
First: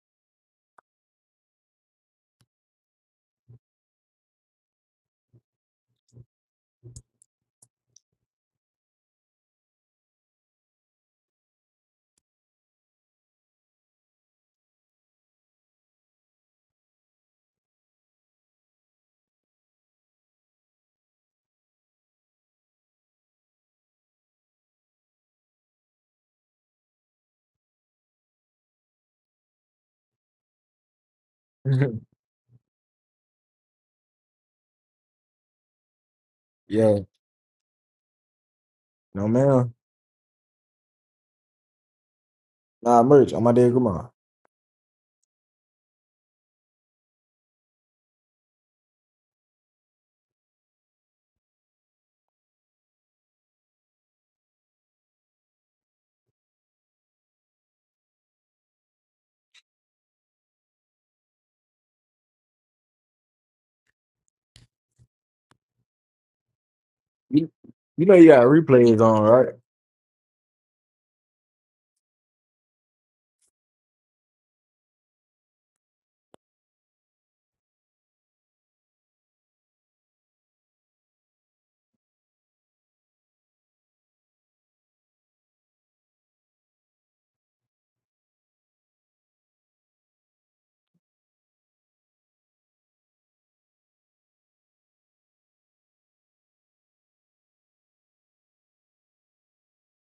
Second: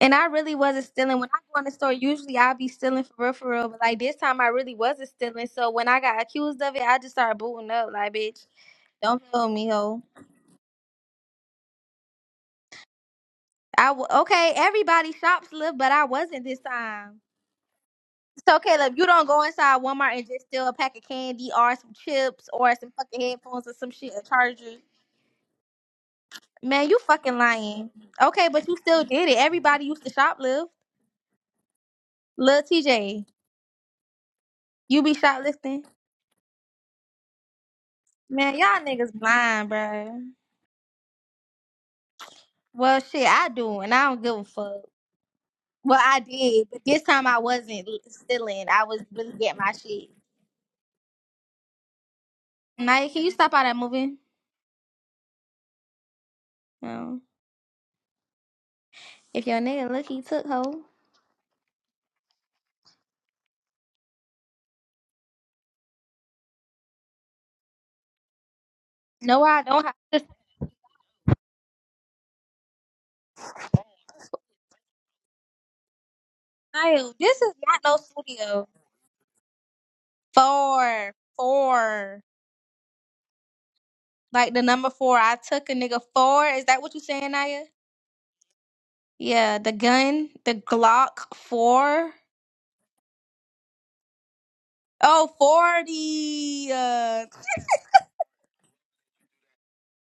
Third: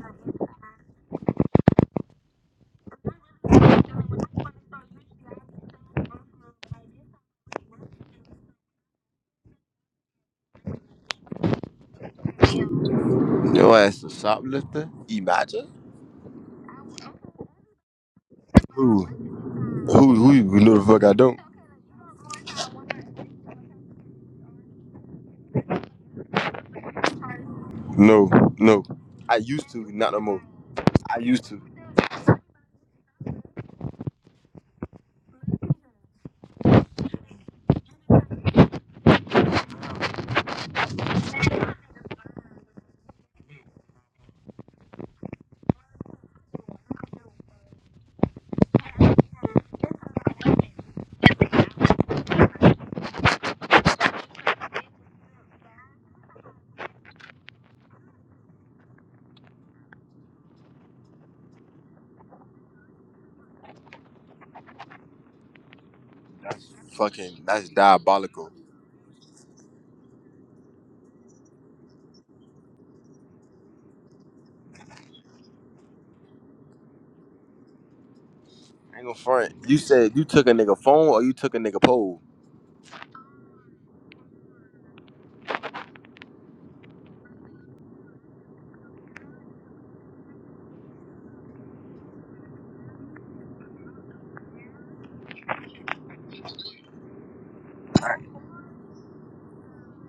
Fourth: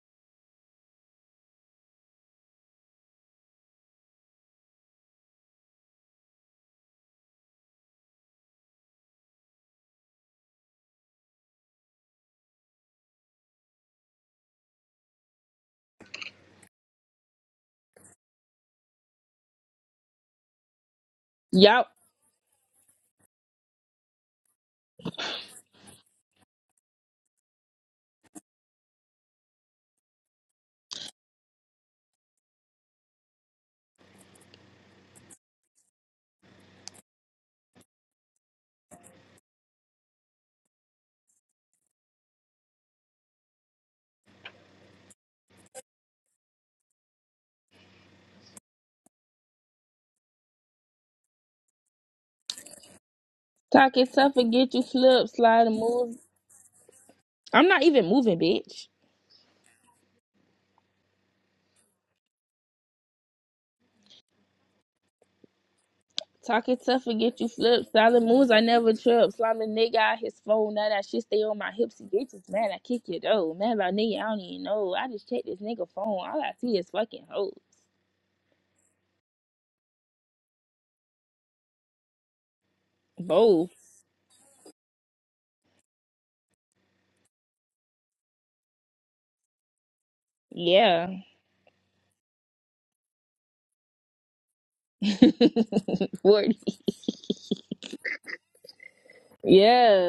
[SPEAKER 1] And I really wasn't stealing. When I go in the store, usually I be stealing for real, for real. But like this time, I really wasn't stealing. So when I got accused of it, I just started booting up. Like, bitch, don't tell me, ho.
[SPEAKER 2] Your
[SPEAKER 1] I
[SPEAKER 2] ass
[SPEAKER 1] w-
[SPEAKER 2] a
[SPEAKER 1] okay,
[SPEAKER 2] shoplifter.
[SPEAKER 1] everybody shops
[SPEAKER 2] Imagine.
[SPEAKER 1] live, but I wasn't this time. So Caleb, you
[SPEAKER 2] Who?
[SPEAKER 1] don't go inside
[SPEAKER 2] Who?
[SPEAKER 1] Walmart and
[SPEAKER 2] Who? You
[SPEAKER 1] just steal a
[SPEAKER 2] know the
[SPEAKER 1] pack
[SPEAKER 2] fuck
[SPEAKER 1] of
[SPEAKER 2] I don't.
[SPEAKER 1] candy or
[SPEAKER 3] Yup.
[SPEAKER 1] some chips or some fucking headphones or some shit, a charger. Man, you fucking lying.
[SPEAKER 2] No.
[SPEAKER 1] Okay, but you
[SPEAKER 2] No.
[SPEAKER 1] still did
[SPEAKER 2] I
[SPEAKER 1] it.
[SPEAKER 2] used
[SPEAKER 1] Everybody
[SPEAKER 2] to.
[SPEAKER 1] used to
[SPEAKER 2] Not no more.
[SPEAKER 1] shoplift.
[SPEAKER 2] I used to.
[SPEAKER 1] Lil TJ, you be shoplifting?
[SPEAKER 4] Yeah.
[SPEAKER 1] Man, y'all niggas
[SPEAKER 4] No,
[SPEAKER 1] blind,
[SPEAKER 4] man.
[SPEAKER 1] bruh. Well,
[SPEAKER 4] Nah,
[SPEAKER 1] shit,
[SPEAKER 4] merch on
[SPEAKER 1] I
[SPEAKER 4] my dead
[SPEAKER 1] do, and I
[SPEAKER 4] grandma.
[SPEAKER 1] don't give a fuck. Well, I did, but this time I wasn't l- stealing. I was really getting my shit. Naya, can you stop all that
[SPEAKER 3] Talking
[SPEAKER 1] moving?
[SPEAKER 3] tough and get you flipped, slide and move.
[SPEAKER 1] No.
[SPEAKER 3] I'm not even moving, bitch.
[SPEAKER 1] If your nigga look, he took hoe.
[SPEAKER 2] That's
[SPEAKER 3] Talking tough and get
[SPEAKER 2] fucking.
[SPEAKER 3] you
[SPEAKER 4] You,
[SPEAKER 2] That's
[SPEAKER 3] flipped.
[SPEAKER 4] you know
[SPEAKER 3] Silent
[SPEAKER 4] you got
[SPEAKER 3] moves,
[SPEAKER 2] diabolical.
[SPEAKER 3] I never
[SPEAKER 4] replays on,
[SPEAKER 3] trip.
[SPEAKER 1] No,
[SPEAKER 3] Slime
[SPEAKER 1] I
[SPEAKER 3] the
[SPEAKER 1] don't have
[SPEAKER 3] nigga out
[SPEAKER 1] to
[SPEAKER 3] his phone. Now that shit stay on my hips. And Bitches, man, I kick it though. Man, about nigga, I don't even know. I just checked this nigga phone. All I see is
[SPEAKER 1] smile.
[SPEAKER 3] fucking
[SPEAKER 1] This is
[SPEAKER 3] hoes.
[SPEAKER 1] not no studio.
[SPEAKER 2] I ain't gonna front. You said you took a nigga phone
[SPEAKER 1] Four.
[SPEAKER 2] or you took a nigga
[SPEAKER 1] Four.
[SPEAKER 2] pole.
[SPEAKER 3] Both.
[SPEAKER 1] Like the number four. I took a nigga four. Is that what you saying, Naya? Yeah, the gun, the
[SPEAKER 3] Yeah.
[SPEAKER 1] Glock 4. Oh,
[SPEAKER 3] 40.
[SPEAKER 1] forty. 40. Uh,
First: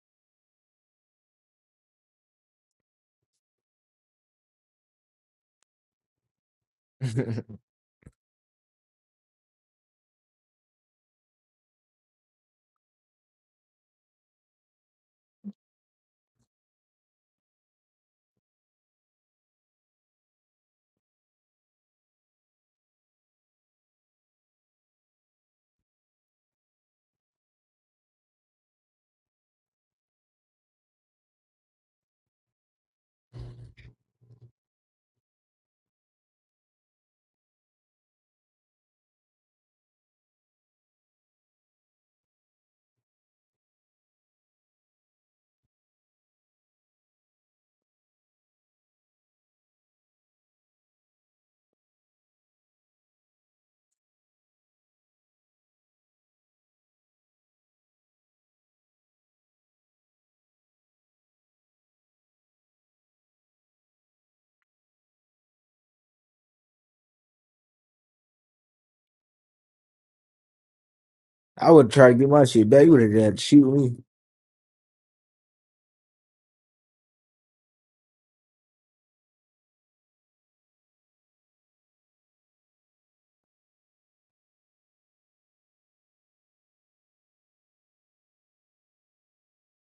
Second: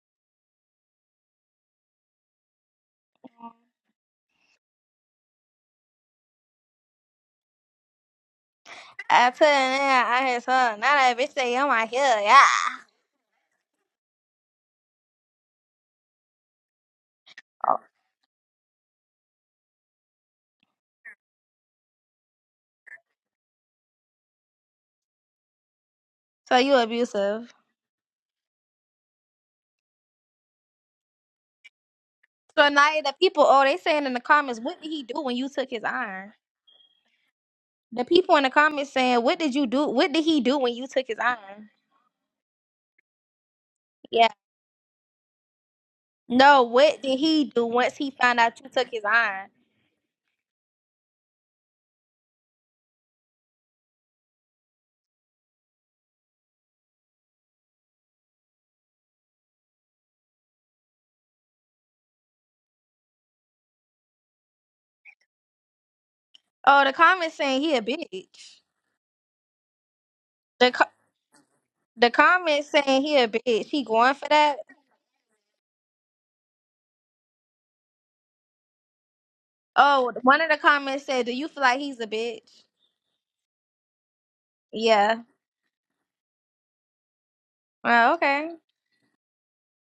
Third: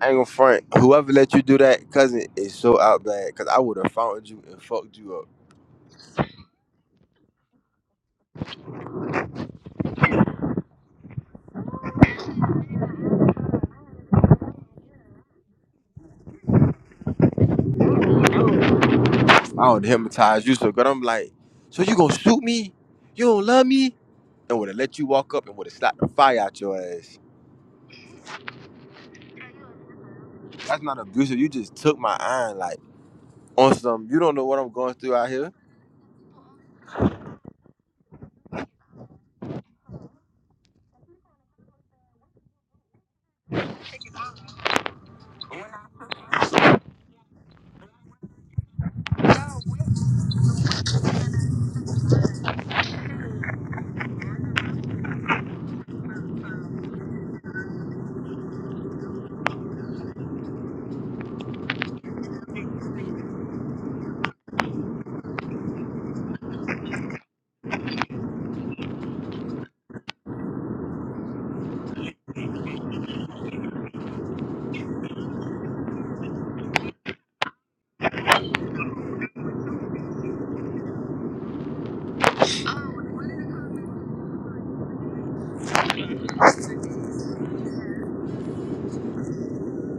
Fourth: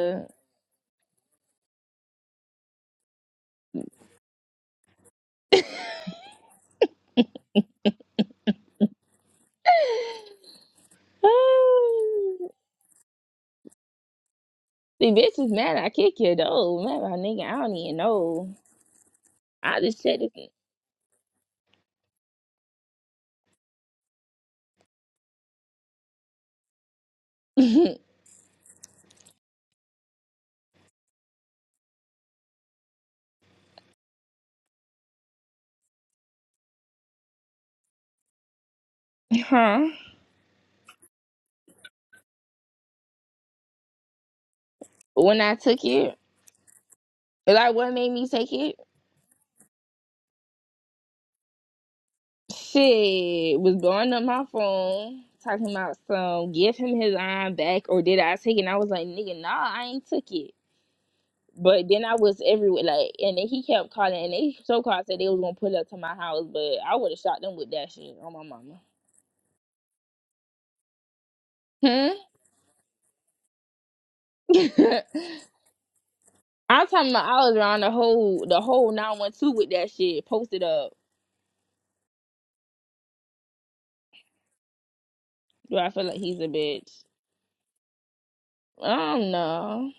[SPEAKER 2] I ain't gonna front. Whoever let you do that, cousin, is so out bad. Cause I would have found you and fucked you up.
[SPEAKER 4] right?
[SPEAKER 1] I put it in there. I had some. Now that bitch say, oh my god, yeah.
[SPEAKER 3] Oh. The bitches, man, I kick it though. Man, about nigga, I don't
[SPEAKER 1] Oh.
[SPEAKER 3] even know.
[SPEAKER 2] I
[SPEAKER 3] I
[SPEAKER 2] would
[SPEAKER 3] just checked
[SPEAKER 2] hypnotize you so good. I'm like, so you gonna shoot me? You don't love me? And would have let you walk up and would have slapped the fire
[SPEAKER 1] So
[SPEAKER 2] out
[SPEAKER 1] you
[SPEAKER 2] your ass.
[SPEAKER 1] abusive.
[SPEAKER 3] it.
[SPEAKER 2] That's not abusive. You just took my iron
[SPEAKER 1] So
[SPEAKER 2] like
[SPEAKER 1] now the people, oh,
[SPEAKER 2] on
[SPEAKER 1] they saying
[SPEAKER 2] some.
[SPEAKER 1] in the
[SPEAKER 2] You don't know
[SPEAKER 1] comments,
[SPEAKER 2] what I'm
[SPEAKER 1] what did
[SPEAKER 2] going
[SPEAKER 1] he
[SPEAKER 2] through
[SPEAKER 1] do
[SPEAKER 2] out
[SPEAKER 1] when you
[SPEAKER 2] here.
[SPEAKER 1] took his iron? The people in the comments saying, what did you do?
[SPEAKER 3] huh?
[SPEAKER 1] What did he do when you took his iron? Yeah.
[SPEAKER 3] When I took it,
[SPEAKER 1] No, what did he do
[SPEAKER 3] like what
[SPEAKER 1] once he
[SPEAKER 3] made me
[SPEAKER 1] found
[SPEAKER 3] take
[SPEAKER 1] out you
[SPEAKER 3] it?
[SPEAKER 1] took his iron?
[SPEAKER 3] Shit was blowing up my phone, talking about some give him his iron back or did I take it? And I was like, nigga, nah, I ain't took it. But then I was everywhere, like, and then he kept calling, and they so called said they was gonna pull up to my house, but
[SPEAKER 1] Oh, the
[SPEAKER 3] I would have
[SPEAKER 1] comments
[SPEAKER 3] shot them
[SPEAKER 1] saying
[SPEAKER 3] with
[SPEAKER 1] he a
[SPEAKER 3] that shit on my
[SPEAKER 1] bitch.
[SPEAKER 3] mama.
[SPEAKER 1] The co-
[SPEAKER 4] I would try
[SPEAKER 1] the
[SPEAKER 4] to
[SPEAKER 3] Hmm.
[SPEAKER 4] get my
[SPEAKER 1] comments
[SPEAKER 4] shit back. You
[SPEAKER 1] saying
[SPEAKER 4] would have
[SPEAKER 1] he a
[SPEAKER 4] had to
[SPEAKER 1] bitch.
[SPEAKER 4] shoot
[SPEAKER 1] He
[SPEAKER 4] me.
[SPEAKER 1] going for that.
[SPEAKER 3] I'm talking about I was around the whole the whole nine one two with that
[SPEAKER 1] Oh,
[SPEAKER 3] shit
[SPEAKER 1] one of the
[SPEAKER 3] posted up.
[SPEAKER 1] comments said, "Do you feel like he's a bitch?" Yeah.
[SPEAKER 3] Do I feel like he's a bitch?
[SPEAKER 1] Well, okay.
[SPEAKER 3] I don't know.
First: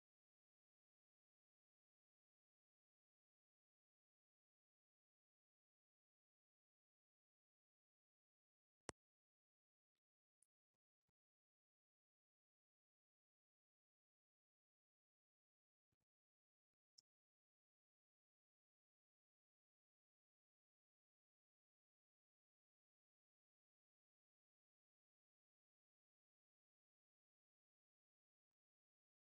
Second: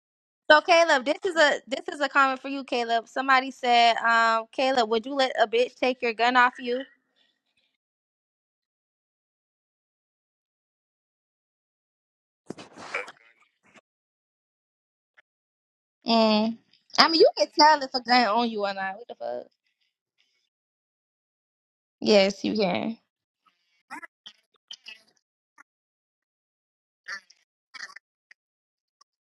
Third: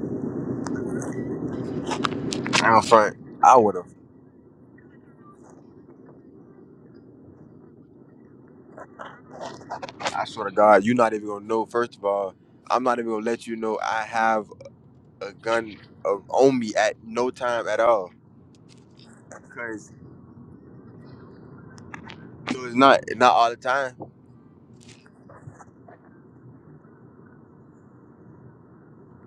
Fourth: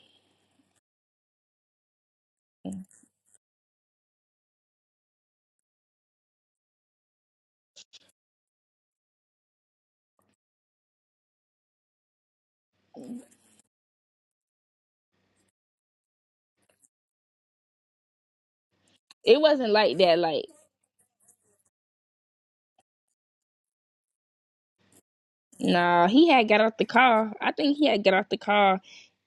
[SPEAKER 1] So Caleb, this is a this is a comment for
[SPEAKER 2] I ain't
[SPEAKER 1] you,
[SPEAKER 2] gonna
[SPEAKER 1] Caleb.
[SPEAKER 2] front.
[SPEAKER 1] Somebody
[SPEAKER 2] I would have.
[SPEAKER 1] said, um, Caleb, would you let a bitch take your gun off you?
[SPEAKER 2] I swear to God, you're not even gonna know. First of all, I'm not even gonna let you know I have. a gun of,
[SPEAKER 1] Mm.
[SPEAKER 2] on me at
[SPEAKER 1] I mean, you
[SPEAKER 2] no
[SPEAKER 1] can
[SPEAKER 2] time at
[SPEAKER 1] tell if a
[SPEAKER 2] all.
[SPEAKER 1] gun on you or not. What the
[SPEAKER 3] It
[SPEAKER 1] fuck?
[SPEAKER 3] wasn't
[SPEAKER 2] Cause
[SPEAKER 3] like that. Like
[SPEAKER 1] Yes, you
[SPEAKER 2] so it's
[SPEAKER 1] can.
[SPEAKER 2] not not all the time.
[SPEAKER 3] Nah, he had got out the car. I think he had got out the car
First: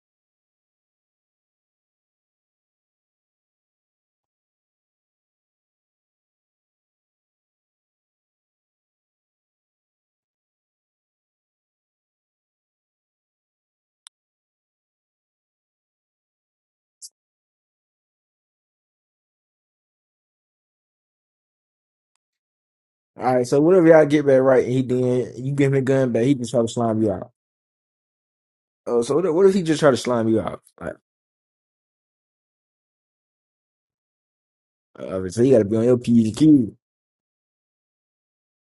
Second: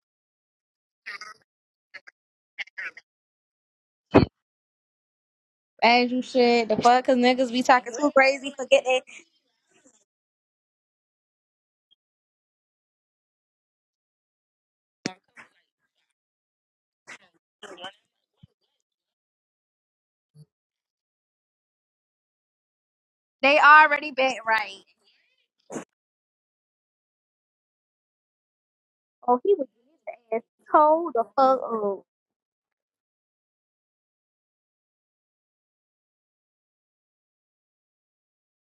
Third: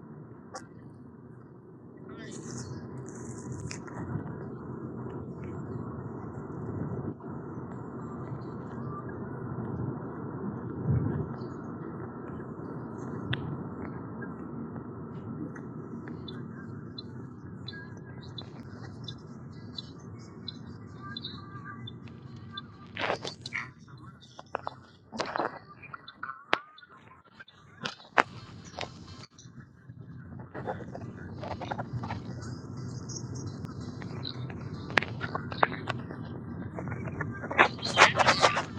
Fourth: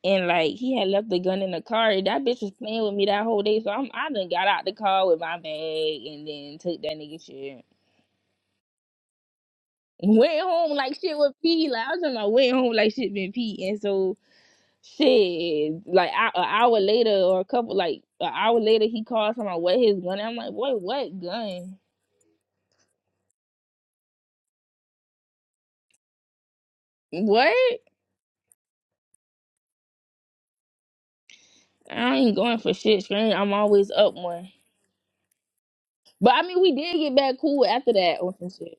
[SPEAKER 3] and like he had left the gun in the car. That bitch was playing with me that whole day. So I'm I done got out the car with my bag
[SPEAKER 1] As you
[SPEAKER 3] and then
[SPEAKER 1] should. The
[SPEAKER 3] took that
[SPEAKER 1] fuck, cause
[SPEAKER 3] nigga
[SPEAKER 1] niggas be
[SPEAKER 3] shit.
[SPEAKER 1] talking too crazy for getting it.
[SPEAKER 3] Went home like shit with pee. Like I was talking about went home like shit been pee. And so shit, like an hour later or a couple like an hour later he called talking about what his gun. I'm like, boy, what gun?
[SPEAKER 4] All right,
[SPEAKER 1] They
[SPEAKER 4] so whenever y'all
[SPEAKER 1] already
[SPEAKER 4] get
[SPEAKER 1] bet
[SPEAKER 4] back right, and he
[SPEAKER 1] right.
[SPEAKER 4] then you give him the gun back, he just try to slime you out.
[SPEAKER 3] What?
[SPEAKER 4] Oh, so what if,
[SPEAKER 1] Oh,
[SPEAKER 4] what if
[SPEAKER 1] he
[SPEAKER 4] he
[SPEAKER 1] was
[SPEAKER 4] just try to slime you
[SPEAKER 1] just
[SPEAKER 4] out? Like,
[SPEAKER 1] told the fuck up.
[SPEAKER 3] I ain't going for shit, screen. I'm always up one.
[SPEAKER 4] uh, so you got to be on your P's
[SPEAKER 3] But
[SPEAKER 4] and
[SPEAKER 3] I mean,
[SPEAKER 4] Q's,
[SPEAKER 3] we did get back cool after that or some shit.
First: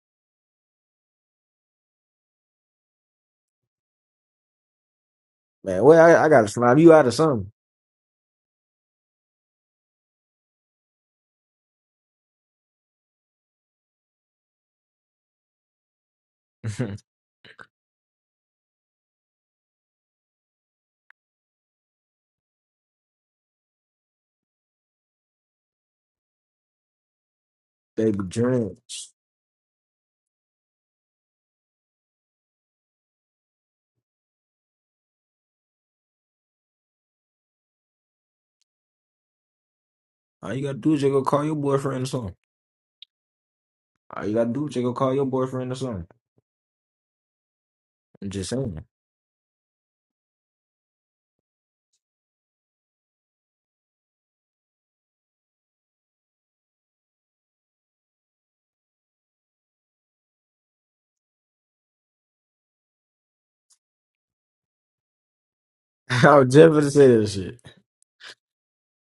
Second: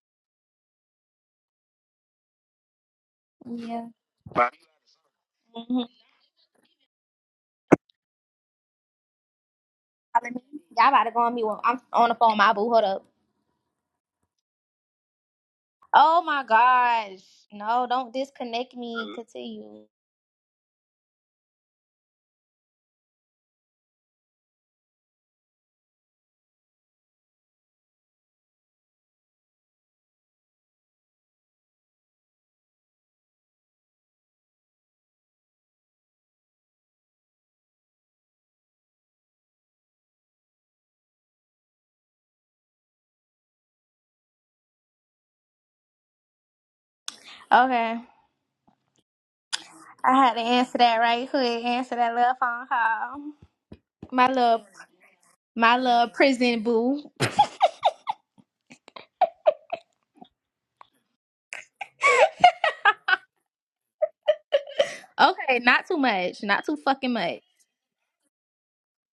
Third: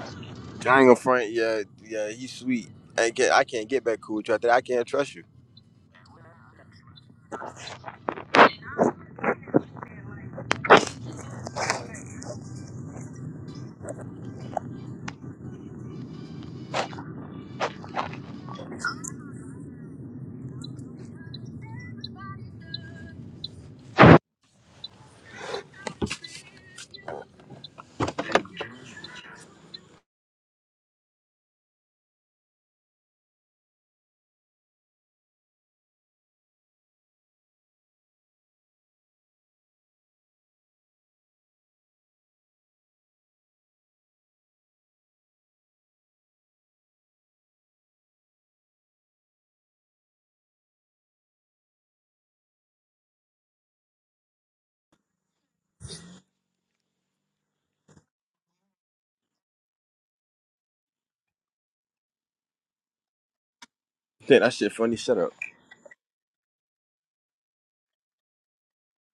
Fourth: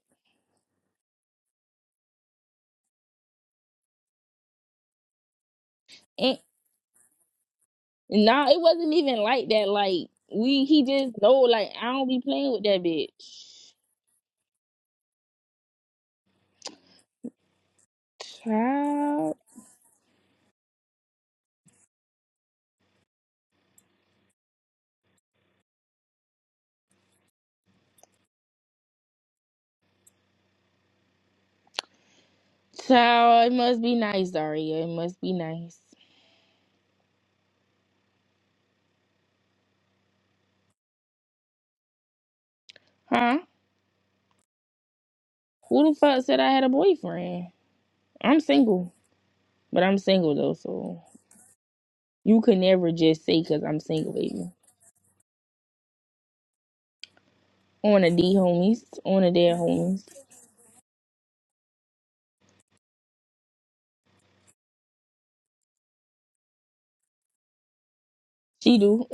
[SPEAKER 2] I ain't gonna front. Yeah, yeah, he's sweet. I can't, I can't get
[SPEAKER 1] Yeah.
[SPEAKER 2] back cool with you after that. I can't trust you.
[SPEAKER 4] man.
[SPEAKER 1] Mhm.
[SPEAKER 4] Well, I, I
[SPEAKER 3] And
[SPEAKER 4] got to slime you out or something,
[SPEAKER 3] nah, it wasn't even like that. Like we, he
[SPEAKER 1] Y'all about to go
[SPEAKER 3] just know.
[SPEAKER 1] on me? Well,
[SPEAKER 3] Like
[SPEAKER 1] I'm
[SPEAKER 3] I don't
[SPEAKER 1] on the
[SPEAKER 3] be
[SPEAKER 1] phone. My
[SPEAKER 3] playing with
[SPEAKER 1] boo.
[SPEAKER 3] that
[SPEAKER 1] Hold up.
[SPEAKER 3] bitch.
[SPEAKER 1] Oh my gosh. No, don't disconnect me.
[SPEAKER 3] Child,
[SPEAKER 1] Continue.
[SPEAKER 4] baby. Dreams.
[SPEAKER 3] child, it must be nice, Daria. It must be nice,
[SPEAKER 4] All you got to do is just go call your boyfriend or something.
[SPEAKER 3] huh?
[SPEAKER 4] All you got to do is just go call your boyfriend or
[SPEAKER 3] Who the
[SPEAKER 4] something.
[SPEAKER 3] fuck said I had a boyfriend?
[SPEAKER 1] Okay.
[SPEAKER 4] I'm
[SPEAKER 3] I'm
[SPEAKER 4] just saying.
[SPEAKER 3] single, but I'm
[SPEAKER 1] I had
[SPEAKER 3] single
[SPEAKER 1] to
[SPEAKER 3] though,
[SPEAKER 1] answer that
[SPEAKER 3] so
[SPEAKER 1] right quick. Answer that little
[SPEAKER 3] you could
[SPEAKER 1] phone
[SPEAKER 3] never
[SPEAKER 1] call.
[SPEAKER 3] just say because I'm single,
[SPEAKER 1] My
[SPEAKER 3] baby.
[SPEAKER 1] little my little prison boo.
[SPEAKER 3] On a D homies, on a dead homies.
[SPEAKER 2] Shit, that shit funny. Shut up.
[SPEAKER 1] Okay, not too
[SPEAKER 4] I
[SPEAKER 1] much.
[SPEAKER 4] was
[SPEAKER 1] Not
[SPEAKER 4] just
[SPEAKER 1] too
[SPEAKER 4] gonna say
[SPEAKER 1] fucking
[SPEAKER 4] that
[SPEAKER 1] much.
[SPEAKER 4] shit.
[SPEAKER 3] She do.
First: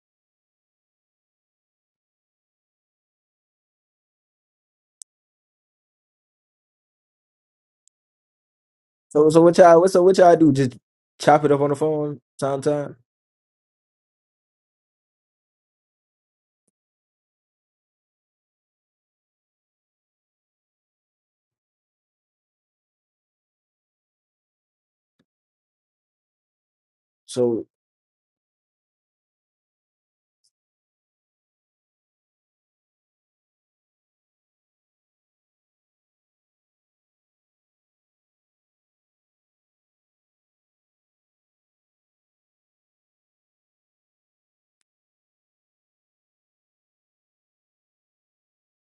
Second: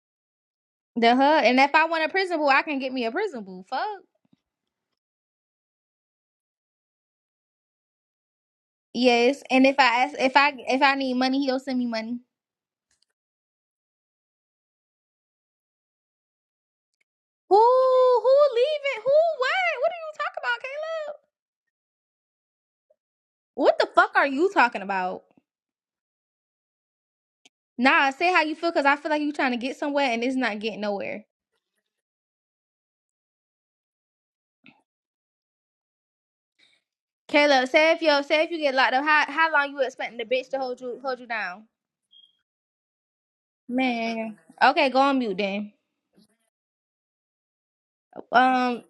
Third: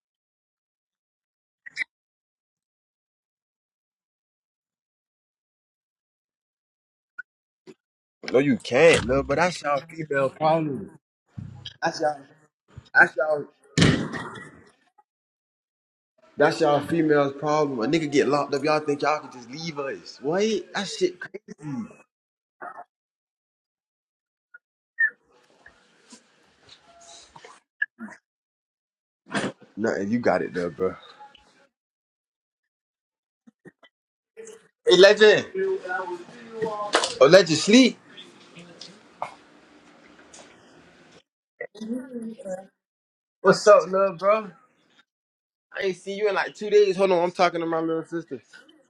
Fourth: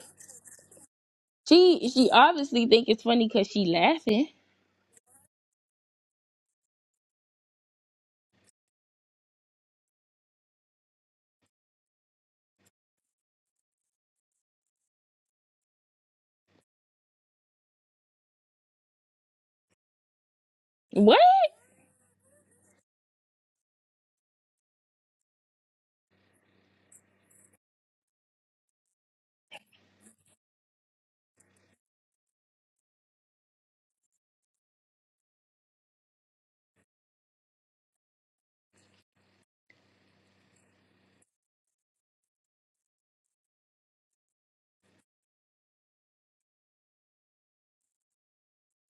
[SPEAKER 1] The huh? And if I
[SPEAKER 3] She
[SPEAKER 1] want a
[SPEAKER 3] she
[SPEAKER 1] prison boo, I
[SPEAKER 3] obviously
[SPEAKER 1] can
[SPEAKER 3] think
[SPEAKER 1] get
[SPEAKER 3] it's
[SPEAKER 1] me a
[SPEAKER 3] funny
[SPEAKER 1] prison
[SPEAKER 3] because
[SPEAKER 1] boo.
[SPEAKER 3] she
[SPEAKER 1] Fuck.
[SPEAKER 3] laughing.
[SPEAKER 2] No, you can't, no.
[SPEAKER 4] So,
[SPEAKER 2] But
[SPEAKER 4] so
[SPEAKER 1] Yes.
[SPEAKER 4] what
[SPEAKER 2] that's
[SPEAKER 1] And if
[SPEAKER 4] y'all,
[SPEAKER 2] y'all
[SPEAKER 4] what so
[SPEAKER 1] I ask
[SPEAKER 4] what
[SPEAKER 2] female
[SPEAKER 1] if
[SPEAKER 4] y'all do?
[SPEAKER 1] I
[SPEAKER 4] Just
[SPEAKER 1] if
[SPEAKER 2] problem.
[SPEAKER 1] I need money,
[SPEAKER 4] chop it
[SPEAKER 1] he'll
[SPEAKER 4] up on the
[SPEAKER 1] send me
[SPEAKER 2] That's y'all.
[SPEAKER 1] money.
[SPEAKER 4] phone, time, time.
[SPEAKER 2] That's y'all. That's y'all females'
[SPEAKER 1] Who
[SPEAKER 2] problem. A nigga get
[SPEAKER 1] who
[SPEAKER 2] locked up. Y'all
[SPEAKER 1] leaving?
[SPEAKER 2] think
[SPEAKER 1] Who
[SPEAKER 2] y'all can just
[SPEAKER 1] what?
[SPEAKER 2] leave
[SPEAKER 1] What are
[SPEAKER 2] us?
[SPEAKER 1] you talking
[SPEAKER 2] What?
[SPEAKER 1] about,
[SPEAKER 2] That
[SPEAKER 1] Caleb?
[SPEAKER 3] What?
[SPEAKER 2] shit. cra-
[SPEAKER 1] What the fuck are you talking about?
[SPEAKER 4] So,
[SPEAKER 1] Nah, say how you feel because I feel like you trying to get somewhere
[SPEAKER 2] Nothing. You
[SPEAKER 1] and it's
[SPEAKER 2] got it,
[SPEAKER 1] not
[SPEAKER 2] though,
[SPEAKER 1] getting
[SPEAKER 2] bro.
[SPEAKER 1] nowhere.
[SPEAKER 2] Hey, legend. Oh, legend,
[SPEAKER 1] Caleb, say
[SPEAKER 2] sleep.
[SPEAKER 1] if yo, say if you get locked up, how how long you expecting the bitch to hold you hold you down?
[SPEAKER 2] What's up, love,
[SPEAKER 1] Man.
[SPEAKER 2] bro?
[SPEAKER 1] Okay, go on mute then.
[SPEAKER 2] I ain't seen you in like two days. Hold on, I'm talking to my little sister.
[SPEAKER 1] Um,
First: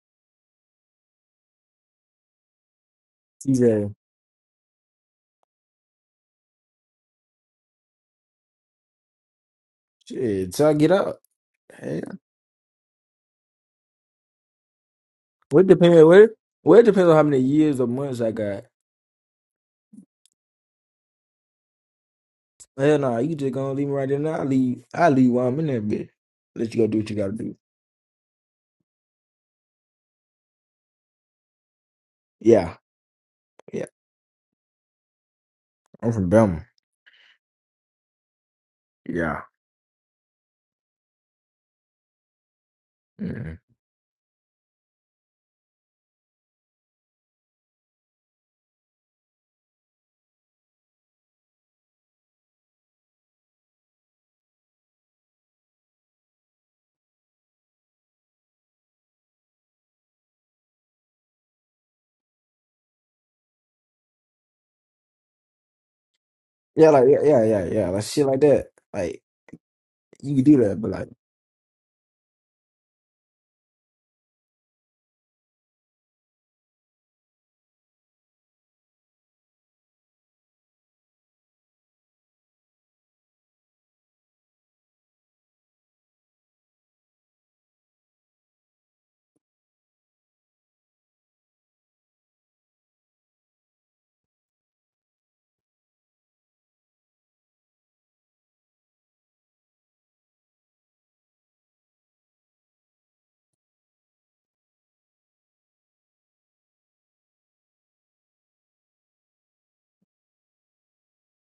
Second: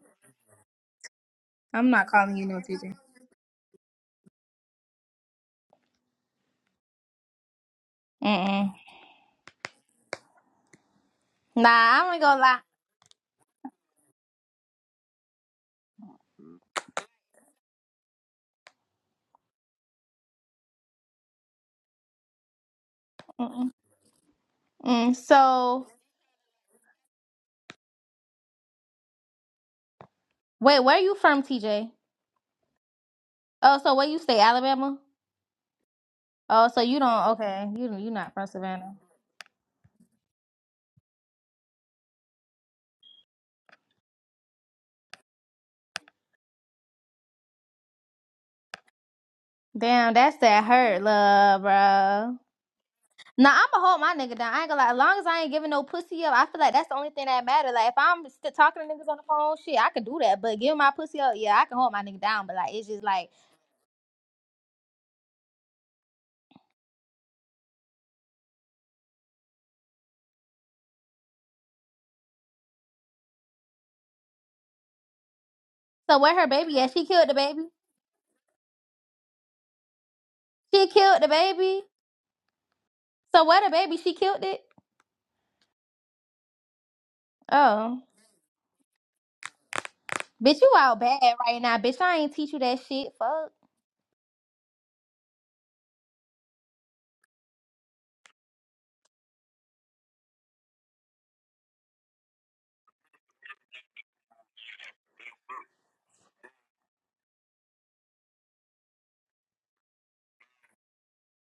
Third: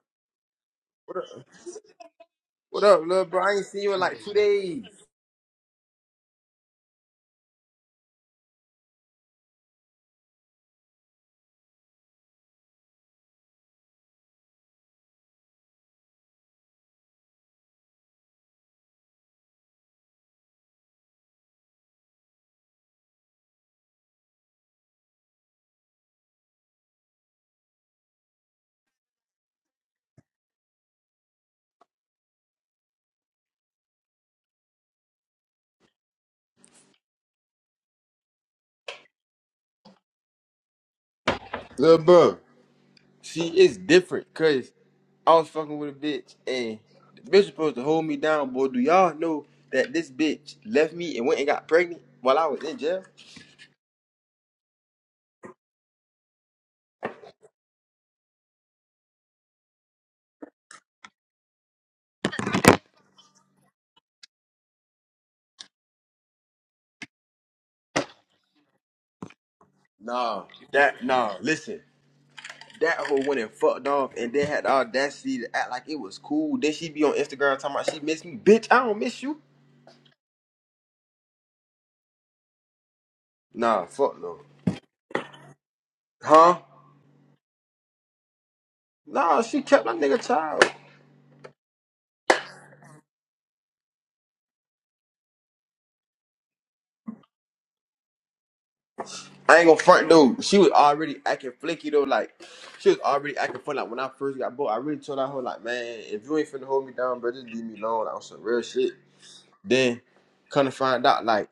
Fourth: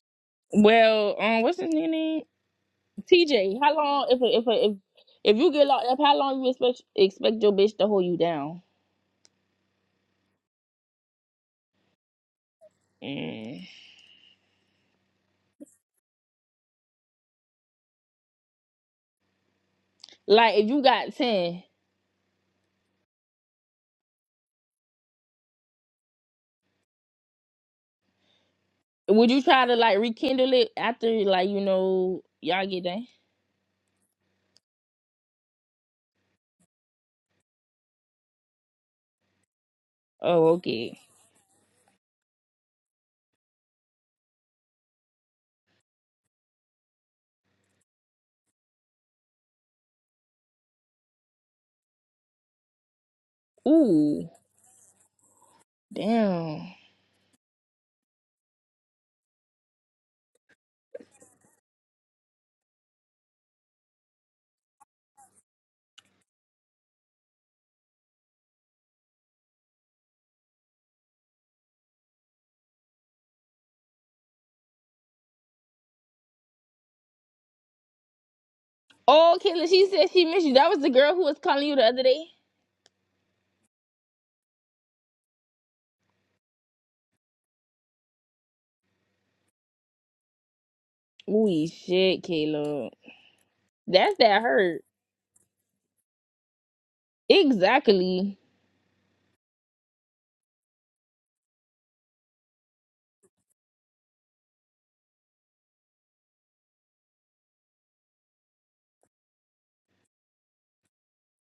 [SPEAKER 3] Well,
[SPEAKER 2] What
[SPEAKER 3] um, what's his
[SPEAKER 1] I'm not
[SPEAKER 3] name?
[SPEAKER 1] calling you no
[SPEAKER 2] What
[SPEAKER 1] TJ.
[SPEAKER 2] up, little bro? I
[SPEAKER 3] TJ,
[SPEAKER 4] he's
[SPEAKER 2] ain't
[SPEAKER 3] how
[SPEAKER 2] seen
[SPEAKER 4] a
[SPEAKER 2] you in
[SPEAKER 3] long if
[SPEAKER 2] like two
[SPEAKER 3] if if
[SPEAKER 2] days.
[SPEAKER 3] if you get locked up, how long you expect expect your bitch to hold you down?
[SPEAKER 1] Mm-mm.
[SPEAKER 4] shit. So I get up.
[SPEAKER 1] Nah,
[SPEAKER 4] Hey,
[SPEAKER 1] I ain't gonna lie.
[SPEAKER 3] Mm.
[SPEAKER 4] What depends. where? well, it depends on how many years or months I got.
[SPEAKER 3] Like if you got ten,
[SPEAKER 4] Hell nah, you just gonna leave me right there. Now I leave. I
[SPEAKER 1] Mm,
[SPEAKER 4] leave while I'm in that
[SPEAKER 1] so
[SPEAKER 4] bitch. Let you go do what you gotta do.
[SPEAKER 3] would you try to like rekindle it
[SPEAKER 1] wait, where
[SPEAKER 3] after
[SPEAKER 1] you from,
[SPEAKER 3] like you
[SPEAKER 1] TJ?
[SPEAKER 3] know y'all
[SPEAKER 4] Yeah,
[SPEAKER 3] get done?
[SPEAKER 1] Oh,
[SPEAKER 4] yeah.
[SPEAKER 1] so where you stay, Alabama?
[SPEAKER 4] I'm from Belmar.
[SPEAKER 1] Oh, so you don't okay. You you not from Savannah.
[SPEAKER 4] Yeah.
[SPEAKER 3] Oh okay.
[SPEAKER 2] Little bro, See,
[SPEAKER 4] hmm
[SPEAKER 2] it's different, cause I was fucking with a bitch and the bitch was supposed to hold me down, boy. Do y'all know that this
[SPEAKER 1] Damn, that's
[SPEAKER 2] bitch
[SPEAKER 1] that
[SPEAKER 2] left
[SPEAKER 1] hurt,
[SPEAKER 2] me and went and
[SPEAKER 1] love,
[SPEAKER 2] got pregnant
[SPEAKER 1] bro.
[SPEAKER 2] while I was in jail?
[SPEAKER 1] Nah, I'ma hold my
[SPEAKER 3] Ooh
[SPEAKER 1] nigga down. I ain't gonna lie. As long as I ain't giving no pussy up, I feel
[SPEAKER 3] damn.
[SPEAKER 1] like that's the only thing that matter. Like if I'm still talking to niggas on the phone, shit, I can do that. But giving my pussy up, yeah, I can hold my nigga down. But like it's just like
[SPEAKER 4] Yeah, like yeah, yeah, yeah, yeah. Like shit like that. Like you could
[SPEAKER 2] Nah,
[SPEAKER 4] do that, but
[SPEAKER 2] that
[SPEAKER 4] like
[SPEAKER 2] nah, listen. That hoe went and fucked off and then had the audacity to act like it was
[SPEAKER 1] so where her
[SPEAKER 2] cool. Then
[SPEAKER 1] baby
[SPEAKER 2] she
[SPEAKER 1] at? She
[SPEAKER 2] be on
[SPEAKER 1] killed the
[SPEAKER 2] Instagram
[SPEAKER 1] baby.
[SPEAKER 2] talking about she miss me. Bitch, I don't miss you.
[SPEAKER 3] Oh Kayla, she said she missed you. That was
[SPEAKER 1] She
[SPEAKER 3] the girl
[SPEAKER 1] killed
[SPEAKER 3] who
[SPEAKER 1] the
[SPEAKER 3] was calling you
[SPEAKER 1] baby.
[SPEAKER 3] the other day.
[SPEAKER 1] So where the
[SPEAKER 2] Nah,
[SPEAKER 1] baby? She
[SPEAKER 2] fuck no.
[SPEAKER 1] killed it.
[SPEAKER 2] Huh?
[SPEAKER 1] Oh.
[SPEAKER 2] Nah, she kept my nigga
[SPEAKER 1] Bitch,
[SPEAKER 2] child.
[SPEAKER 1] you out bad right
[SPEAKER 3] Ooh
[SPEAKER 1] now, bitch. I
[SPEAKER 3] shit,
[SPEAKER 1] ain't teach you that
[SPEAKER 3] Kayla.
[SPEAKER 1] shit. Fuck.
[SPEAKER 3] That's that hurt. Exactly.
[SPEAKER 2] I ain't gonna front dude. She was already acting flaky though, like she was already acting funny. Like when I first got booked, I really told her, I was like, man, if you ain't finna hold me down, bro, just leave me alone. Like, on some real shit. Then come to find out, like,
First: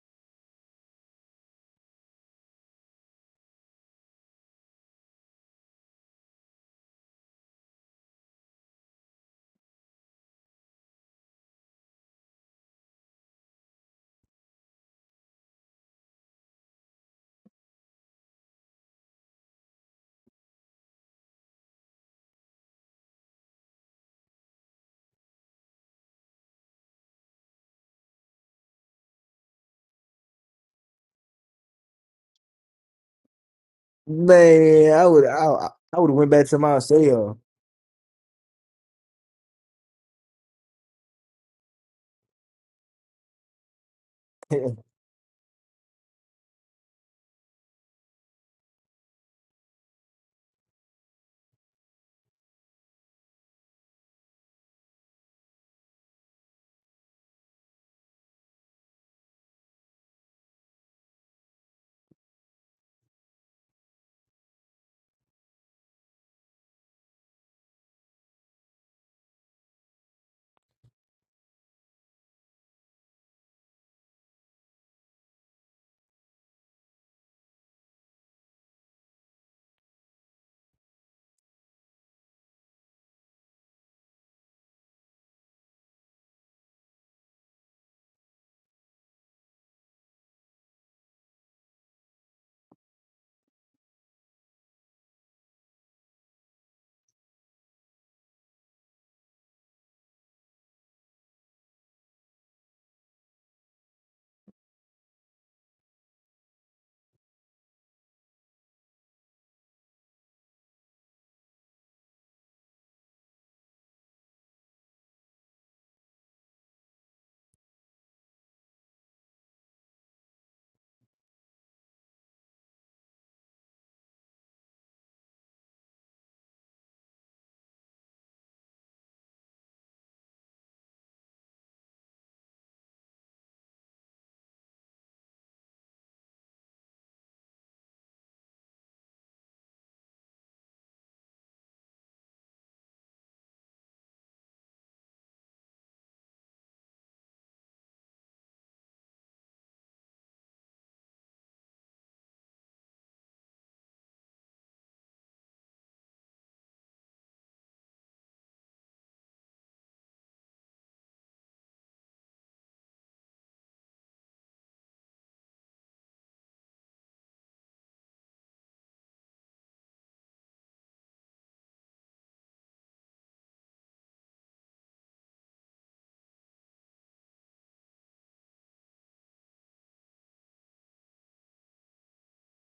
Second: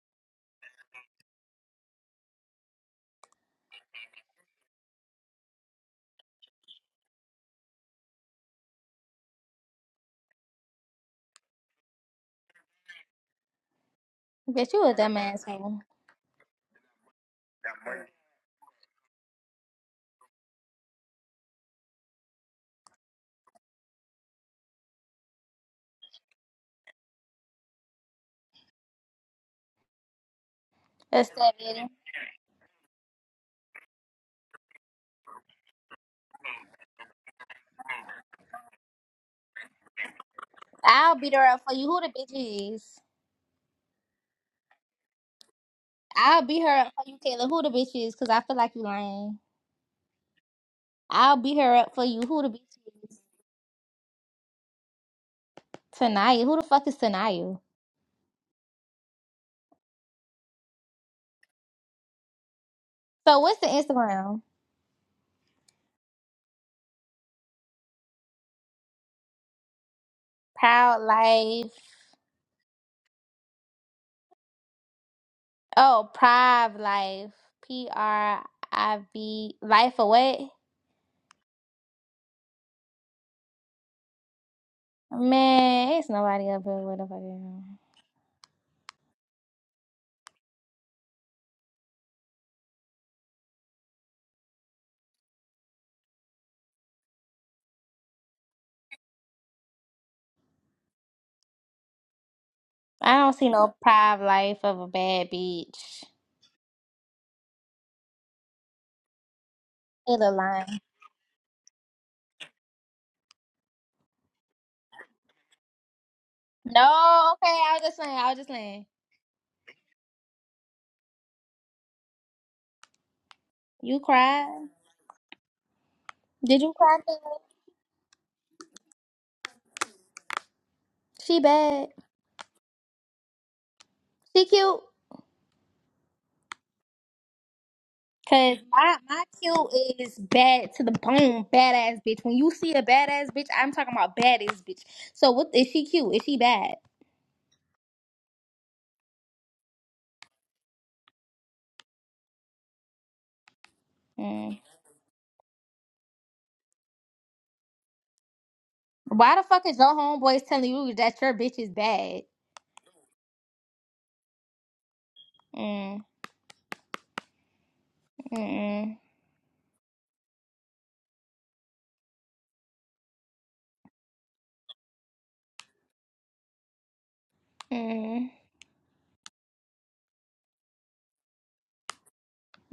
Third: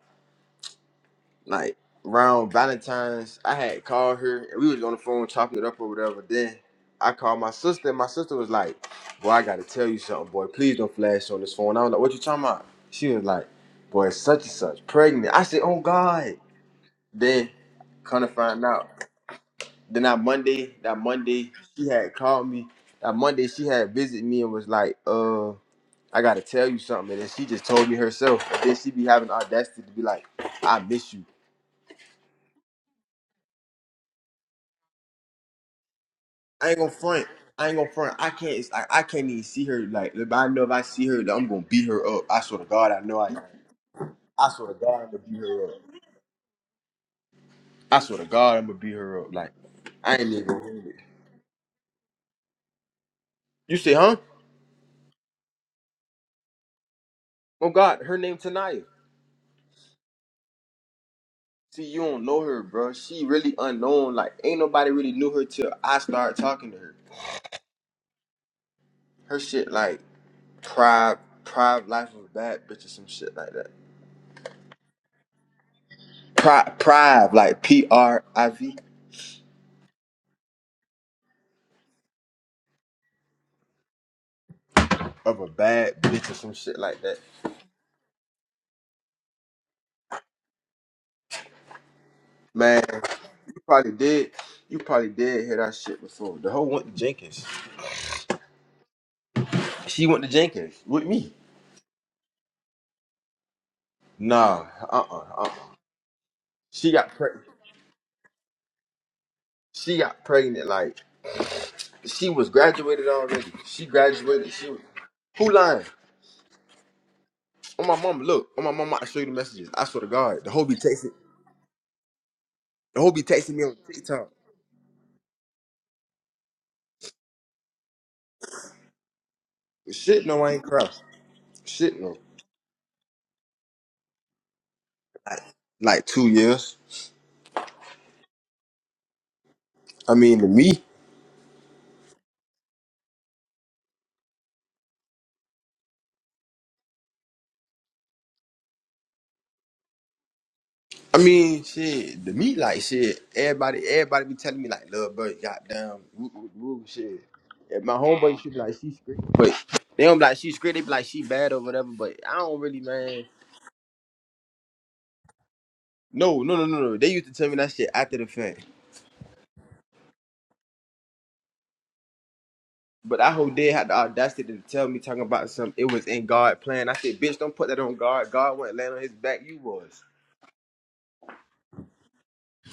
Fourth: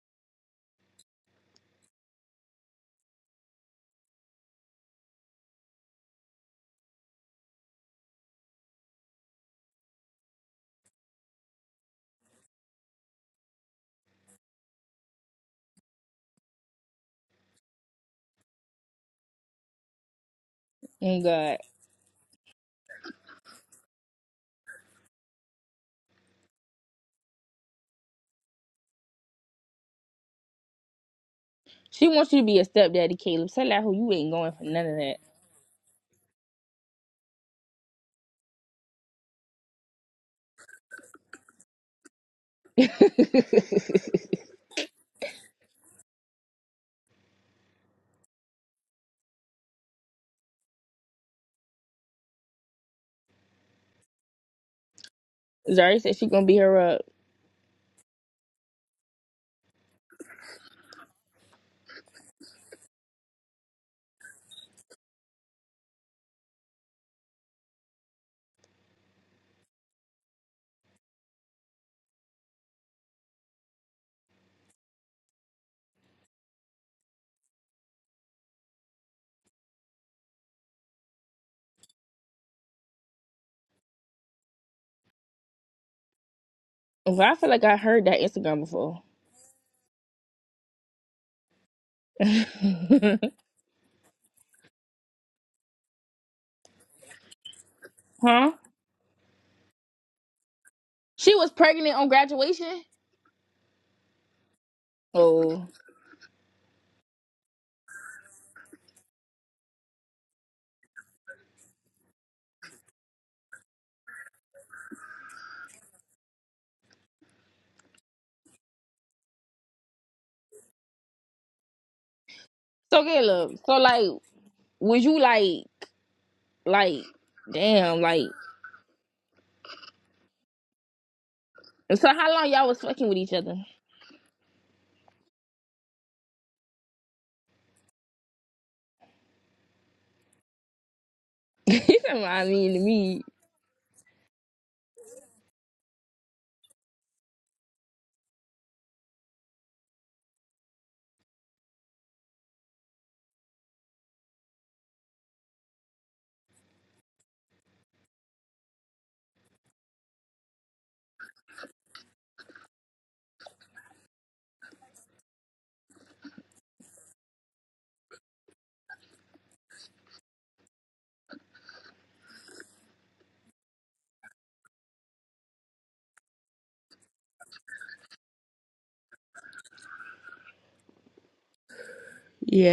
[SPEAKER 2] like around Valentine's, I had called her and we was on the phone chopping it up or whatever. Then I called my sister, and my sister was like, Boy, I gotta tell you something, boy. Please don't flash on this phone. I was like, What you talking about? She was like, Boy, such and
[SPEAKER 1] Bitch, you
[SPEAKER 2] such,
[SPEAKER 1] a
[SPEAKER 2] pregnant. I
[SPEAKER 1] dumbass
[SPEAKER 2] said,
[SPEAKER 1] hoe.
[SPEAKER 2] Oh God. Then come to find out. Then that Monday, that
[SPEAKER 3] Oh
[SPEAKER 2] Monday,
[SPEAKER 3] God.
[SPEAKER 2] she had called me. That Monday, she had visited me and was like, "Uh, I gotta tell you something." And then she just told me herself. And then she be having the audacity to be like, "I miss you."
[SPEAKER 1] That's that bitch.
[SPEAKER 3] She wants you to be a stepdaddy, Caleb. Tell that who you ain't going for none
[SPEAKER 4] man, I would,
[SPEAKER 3] of
[SPEAKER 4] I, I would have went back to
[SPEAKER 2] I ain't
[SPEAKER 4] my
[SPEAKER 2] gonna front.
[SPEAKER 4] cell.
[SPEAKER 2] I ain't gonna front. I can't. it's like, I can't even see her. Like, if I know if I see
[SPEAKER 1] I'll
[SPEAKER 2] her,
[SPEAKER 1] beat her
[SPEAKER 2] I'm
[SPEAKER 1] up
[SPEAKER 2] gonna
[SPEAKER 1] for you.
[SPEAKER 2] beat
[SPEAKER 1] Who
[SPEAKER 2] her
[SPEAKER 1] the
[SPEAKER 2] up. I swear to
[SPEAKER 1] bitch
[SPEAKER 2] God,
[SPEAKER 1] is?
[SPEAKER 2] I know I.
[SPEAKER 3] that.
[SPEAKER 2] I swear to God, I'm gonna beat her up.
[SPEAKER 1] I'll beat her up for you, Taylor. Who the bitch
[SPEAKER 2] I
[SPEAKER 1] is?
[SPEAKER 2] swear to
[SPEAKER 1] Cause I feel
[SPEAKER 2] God, I'm
[SPEAKER 1] like
[SPEAKER 2] gonna
[SPEAKER 1] you
[SPEAKER 2] beat her
[SPEAKER 1] lying.
[SPEAKER 2] up. Like, I ain't even gonna do it.
[SPEAKER 1] I'll beat her up for you. Who the bitch is?
[SPEAKER 2] You say, huh?
[SPEAKER 3] Zari said she
[SPEAKER 1] Tanaya.
[SPEAKER 3] gonna
[SPEAKER 1] Who
[SPEAKER 3] beat
[SPEAKER 1] the
[SPEAKER 3] her
[SPEAKER 1] fuck is
[SPEAKER 3] up.
[SPEAKER 1] Tanaya?
[SPEAKER 2] Oh God, her name Tanaya. See, you don't know her, bro. She
[SPEAKER 1] So
[SPEAKER 2] really
[SPEAKER 1] what's the
[SPEAKER 2] unknown. Like,
[SPEAKER 1] Instagram?
[SPEAKER 2] ain't nobody really knew her till I started talking to her. Her shit like
[SPEAKER 1] Proud
[SPEAKER 2] Prive,
[SPEAKER 1] Life.
[SPEAKER 2] Prive Life of a Bad Bitch or some shit like that.
[SPEAKER 1] Oh,
[SPEAKER 2] Pri-
[SPEAKER 1] Prive Life.
[SPEAKER 2] Prive, like P
[SPEAKER 1] P
[SPEAKER 2] R
[SPEAKER 1] R
[SPEAKER 2] I V
[SPEAKER 1] I V Life of what?
[SPEAKER 2] of a
[SPEAKER 1] Man,
[SPEAKER 2] bad
[SPEAKER 1] it's
[SPEAKER 2] bitch or
[SPEAKER 1] nobody
[SPEAKER 2] some
[SPEAKER 1] up here
[SPEAKER 2] shit
[SPEAKER 1] with
[SPEAKER 2] like
[SPEAKER 1] a
[SPEAKER 2] that.
[SPEAKER 3] Well, I feel like I
[SPEAKER 1] fucking.
[SPEAKER 3] heard that Instagram before.
[SPEAKER 2] Man, you probably did. You probably did hear that shit before. The whole went to Jenkins.
[SPEAKER 3] huh?
[SPEAKER 2] She went to Jenkins with me.
[SPEAKER 3] She was pregnant on graduation.
[SPEAKER 1] I don't see no Prive Life
[SPEAKER 2] Nah,
[SPEAKER 1] of a
[SPEAKER 2] uh,
[SPEAKER 1] bad
[SPEAKER 2] uh-uh, uh,
[SPEAKER 3] Oh,
[SPEAKER 1] bitch.
[SPEAKER 2] She got pregnant. She
[SPEAKER 1] It
[SPEAKER 2] got
[SPEAKER 1] a
[SPEAKER 2] pregnant
[SPEAKER 1] line.
[SPEAKER 2] like She was graduated already. She graduated. She was, who lying?
[SPEAKER 1] No, okay. I was
[SPEAKER 2] On
[SPEAKER 1] just
[SPEAKER 2] my
[SPEAKER 1] saying.
[SPEAKER 2] mama,
[SPEAKER 1] I was just
[SPEAKER 2] look. On my
[SPEAKER 1] saying.
[SPEAKER 2] mama, I show you the messages. I swear to God, the whole be texting. The
[SPEAKER 3] so
[SPEAKER 2] whole be texting
[SPEAKER 3] Caleb,
[SPEAKER 2] me
[SPEAKER 3] so
[SPEAKER 2] on
[SPEAKER 1] You
[SPEAKER 3] like,
[SPEAKER 2] TikTok.
[SPEAKER 1] cried.
[SPEAKER 3] was you like,
[SPEAKER 1] Did you cry?
[SPEAKER 3] like,
[SPEAKER 1] Taylor?
[SPEAKER 3] damn, like,
[SPEAKER 2] Shit, no, I ain't crossed.
[SPEAKER 1] She bad.
[SPEAKER 2] Shit,
[SPEAKER 3] so
[SPEAKER 2] no.
[SPEAKER 3] how long y'all was fucking with each other?
[SPEAKER 1] She cute.
[SPEAKER 2] Like two years.
[SPEAKER 1] Cause my my kill
[SPEAKER 2] I
[SPEAKER 1] is
[SPEAKER 2] mean, to
[SPEAKER 1] bad
[SPEAKER 2] me.
[SPEAKER 1] to the bone,
[SPEAKER 3] He
[SPEAKER 1] badass
[SPEAKER 3] said,
[SPEAKER 1] bitch.
[SPEAKER 3] "Well,
[SPEAKER 1] When
[SPEAKER 3] I
[SPEAKER 1] you see
[SPEAKER 3] mean to
[SPEAKER 1] a
[SPEAKER 3] me,
[SPEAKER 1] badass bitch, I'm talking about badass bitch. So what is she cute? Is she bad?
[SPEAKER 2] I mean, shit, to me, like shit. Everybody, everybody be
[SPEAKER 1] Mm.
[SPEAKER 2] telling me like, little bird, goddamn, woo, woo, woo, shit. And my homeboy should be like, she's great,
[SPEAKER 1] Why the fuck
[SPEAKER 2] but
[SPEAKER 1] is your
[SPEAKER 2] they don't be like
[SPEAKER 1] homeboys
[SPEAKER 2] she's
[SPEAKER 1] telling
[SPEAKER 2] great. They be
[SPEAKER 1] you
[SPEAKER 2] like
[SPEAKER 1] that
[SPEAKER 2] she
[SPEAKER 1] your
[SPEAKER 2] bad
[SPEAKER 1] bitch
[SPEAKER 2] or
[SPEAKER 1] is
[SPEAKER 2] whatever. But
[SPEAKER 1] bad?
[SPEAKER 2] I don't really, man.
[SPEAKER 1] Mm,
[SPEAKER 2] No, no, no, no, no. They used to tell me that shit after the fact.
[SPEAKER 1] mm,
[SPEAKER 2] But that whole day had the audacity to tell me talking about some It was in God plan. I said, bitch, don't put that on
[SPEAKER 1] mm,
[SPEAKER 2] God. God wasn't laying on his back. You was.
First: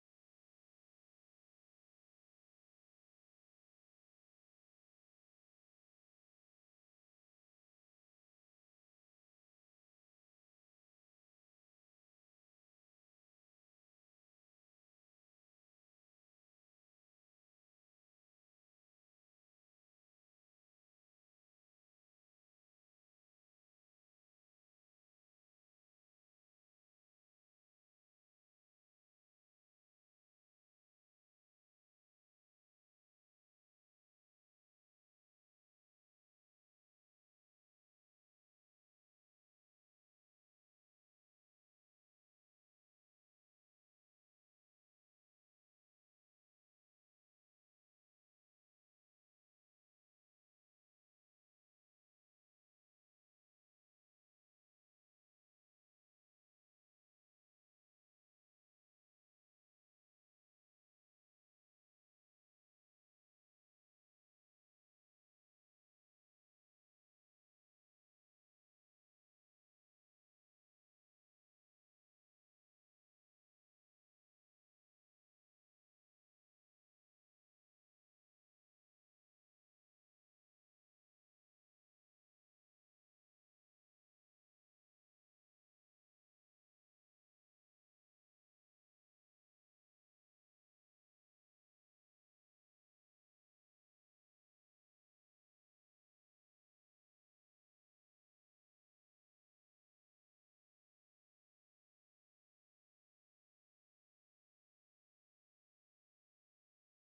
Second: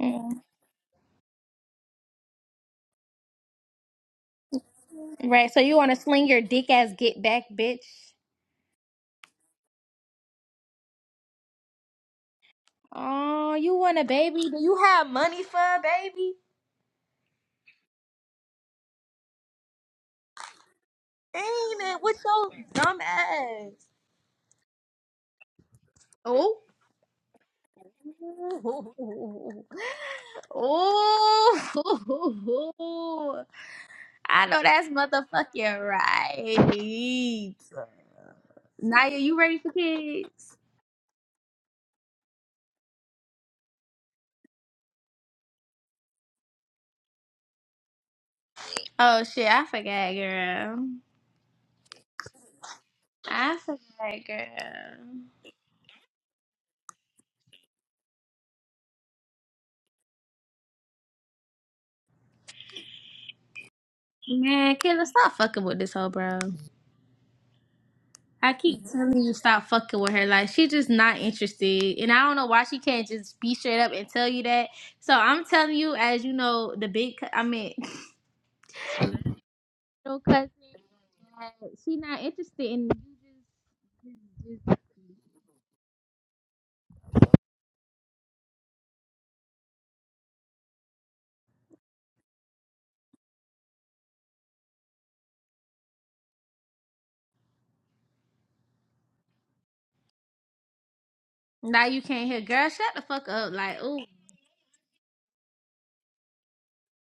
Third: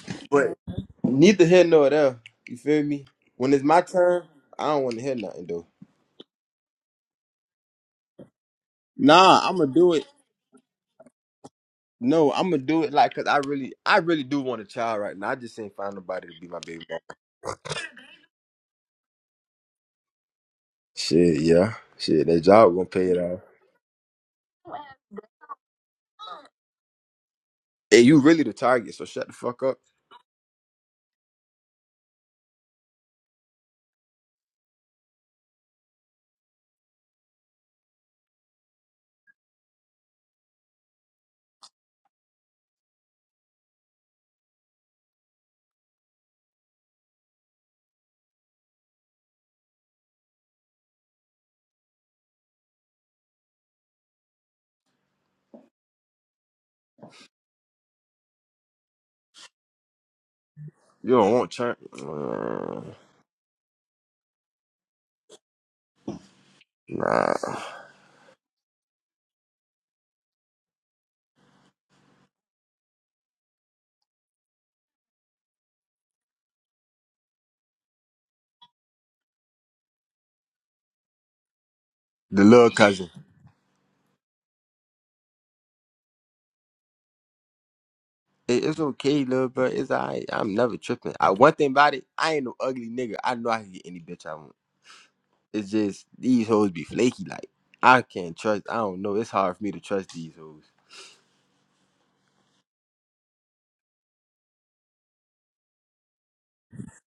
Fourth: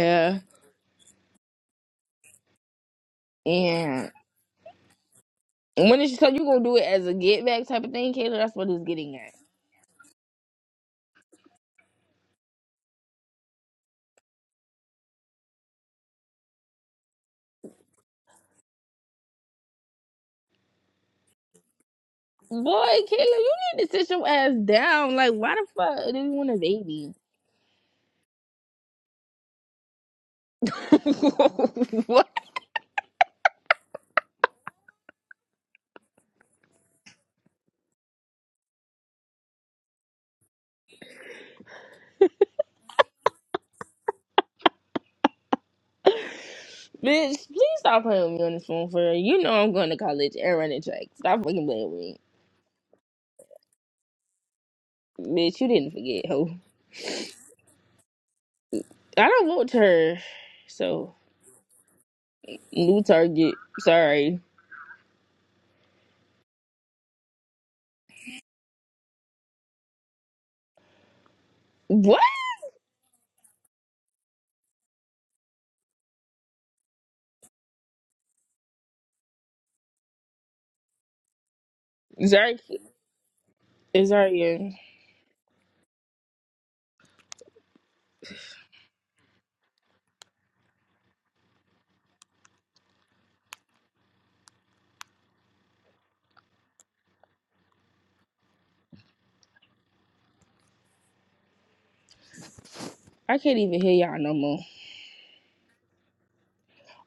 [SPEAKER 1] mm.
[SPEAKER 2] But neither here nor there. You feel me? When it's my
[SPEAKER 3] and
[SPEAKER 2] turn, I don't want to hear nothing
[SPEAKER 1] Right. So
[SPEAKER 2] though.
[SPEAKER 1] you want to
[SPEAKER 3] when is
[SPEAKER 1] sling
[SPEAKER 3] so you
[SPEAKER 1] your
[SPEAKER 3] gonna
[SPEAKER 1] dick
[SPEAKER 3] do it
[SPEAKER 1] ass
[SPEAKER 3] as a
[SPEAKER 1] get back,
[SPEAKER 3] get back
[SPEAKER 1] bitch?
[SPEAKER 3] type of thing, Caleb? That's what it's getting at.
[SPEAKER 2] Nah, I'ma do it. No, I'ma do it like cause I
[SPEAKER 1] Oh, you
[SPEAKER 2] really
[SPEAKER 1] want
[SPEAKER 2] I
[SPEAKER 1] a
[SPEAKER 2] really
[SPEAKER 1] baby?
[SPEAKER 2] do
[SPEAKER 1] Do
[SPEAKER 2] want a
[SPEAKER 1] you
[SPEAKER 2] child
[SPEAKER 1] have
[SPEAKER 2] right now. I
[SPEAKER 1] money for
[SPEAKER 2] just ain't
[SPEAKER 1] a
[SPEAKER 2] find nobody
[SPEAKER 1] baby?
[SPEAKER 2] to be my baby mama. Shit, yeah.
[SPEAKER 1] Ain't it? What's
[SPEAKER 2] Shit, that
[SPEAKER 1] your
[SPEAKER 2] job gonna
[SPEAKER 3] Boy,
[SPEAKER 1] dumb
[SPEAKER 2] pay
[SPEAKER 3] Caleb,
[SPEAKER 2] it off.
[SPEAKER 3] you
[SPEAKER 1] ass?
[SPEAKER 3] need to sit your ass down. Like, why the fuck do you want
[SPEAKER 1] Oh.
[SPEAKER 3] a baby?
[SPEAKER 2] Hey, you really the target, so shut the
[SPEAKER 1] Oh,
[SPEAKER 2] fuck up.
[SPEAKER 3] what?
[SPEAKER 1] I know that's motherfucking right. Naya, you ready for kids?
[SPEAKER 3] Bitch, please stop playing with me on this phone for real.
[SPEAKER 1] Oh
[SPEAKER 3] You
[SPEAKER 1] shit,
[SPEAKER 3] know
[SPEAKER 1] I
[SPEAKER 3] I'm going to
[SPEAKER 1] forgot,
[SPEAKER 3] college and running
[SPEAKER 1] girl.
[SPEAKER 3] track. Stop fucking playing with me.
[SPEAKER 1] I forgot, girl.
[SPEAKER 3] Bitch, you didn't forget, ho. I don't vote her.
[SPEAKER 2] You
[SPEAKER 3] So,
[SPEAKER 2] don't want churn. Mm,
[SPEAKER 3] new target. Sorry.
[SPEAKER 1] Man, Kayla, stop fucking with this hoe, bro.
[SPEAKER 2] Nah.
[SPEAKER 1] I keep telling you stop fucking with her. Like she just not interested, and
[SPEAKER 3] What?
[SPEAKER 1] I don't know why she can't just be straight up and tell you that. So I'm telling you, as you know, the big. I mean. little cousin that she not
[SPEAKER 2] The
[SPEAKER 3] Zari,
[SPEAKER 1] interested
[SPEAKER 2] little
[SPEAKER 1] in you.
[SPEAKER 2] cousin.
[SPEAKER 1] Just,
[SPEAKER 3] Zari,
[SPEAKER 1] just,
[SPEAKER 3] yeah.
[SPEAKER 2] It- It's okay, little bro. It's alright. I'm never tripping. I, one thing about it, I ain't no ugly nigga. I know I can get any bitch I want. It's just these hoes be flaky. Like I can't trust. I don't know. It's hard for me to trust these hoes.
[SPEAKER 1] Now you can't hear, girl. Shut the fuck
[SPEAKER 3] I
[SPEAKER 1] up.
[SPEAKER 3] can't
[SPEAKER 1] Like,
[SPEAKER 3] even hear
[SPEAKER 1] ooh.
[SPEAKER 3] y'all no more.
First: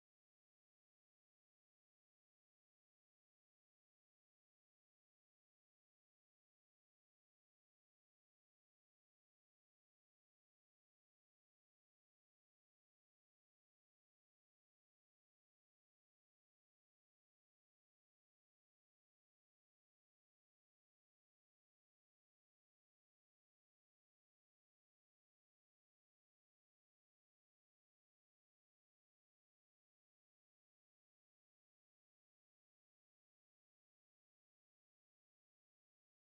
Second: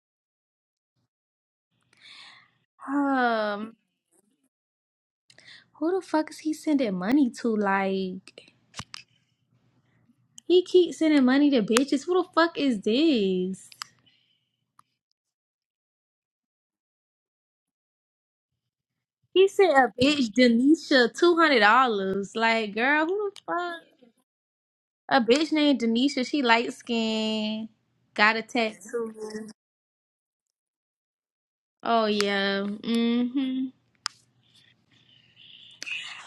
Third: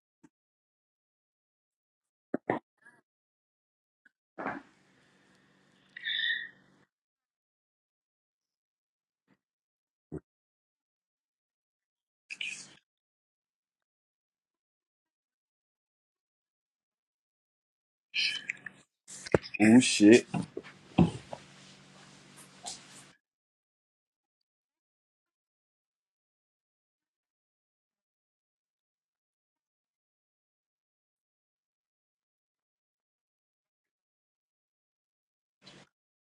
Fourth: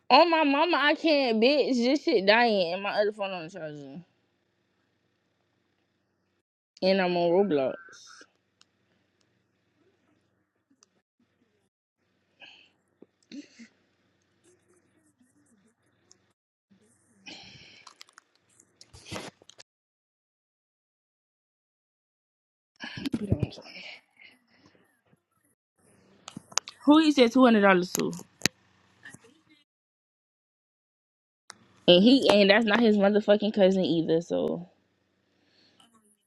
[SPEAKER 3] On my mama, I can't, bitch. This shit dying and my other phone on the
[SPEAKER 1] um,
[SPEAKER 3] charger.
[SPEAKER 1] who the fuck is he sending
[SPEAKER 3] And I'm
[SPEAKER 1] money
[SPEAKER 3] on
[SPEAKER 1] to?
[SPEAKER 3] Roblox.
[SPEAKER 1] Like, he keeps sending money to bitches. Who the fuck is this? He sent
[SPEAKER 2] Oh
[SPEAKER 1] a
[SPEAKER 2] shit.
[SPEAKER 1] bitch Denisha two hundred dollars. Like, girl,
[SPEAKER 3] You
[SPEAKER 1] who
[SPEAKER 3] know
[SPEAKER 1] the
[SPEAKER 3] what I'm
[SPEAKER 1] fuck?
[SPEAKER 3] saying?
[SPEAKER 1] A bitch named Denisha. She light
[SPEAKER 3] Who he said
[SPEAKER 1] skinned
[SPEAKER 3] $200 to?
[SPEAKER 1] Got a tattoo.
[SPEAKER 3] And
[SPEAKER 1] Oh
[SPEAKER 3] he, and
[SPEAKER 1] yeah.
[SPEAKER 3] that's not his motherfucking
[SPEAKER 1] Mm-hmm.
[SPEAKER 3] cousin either, so.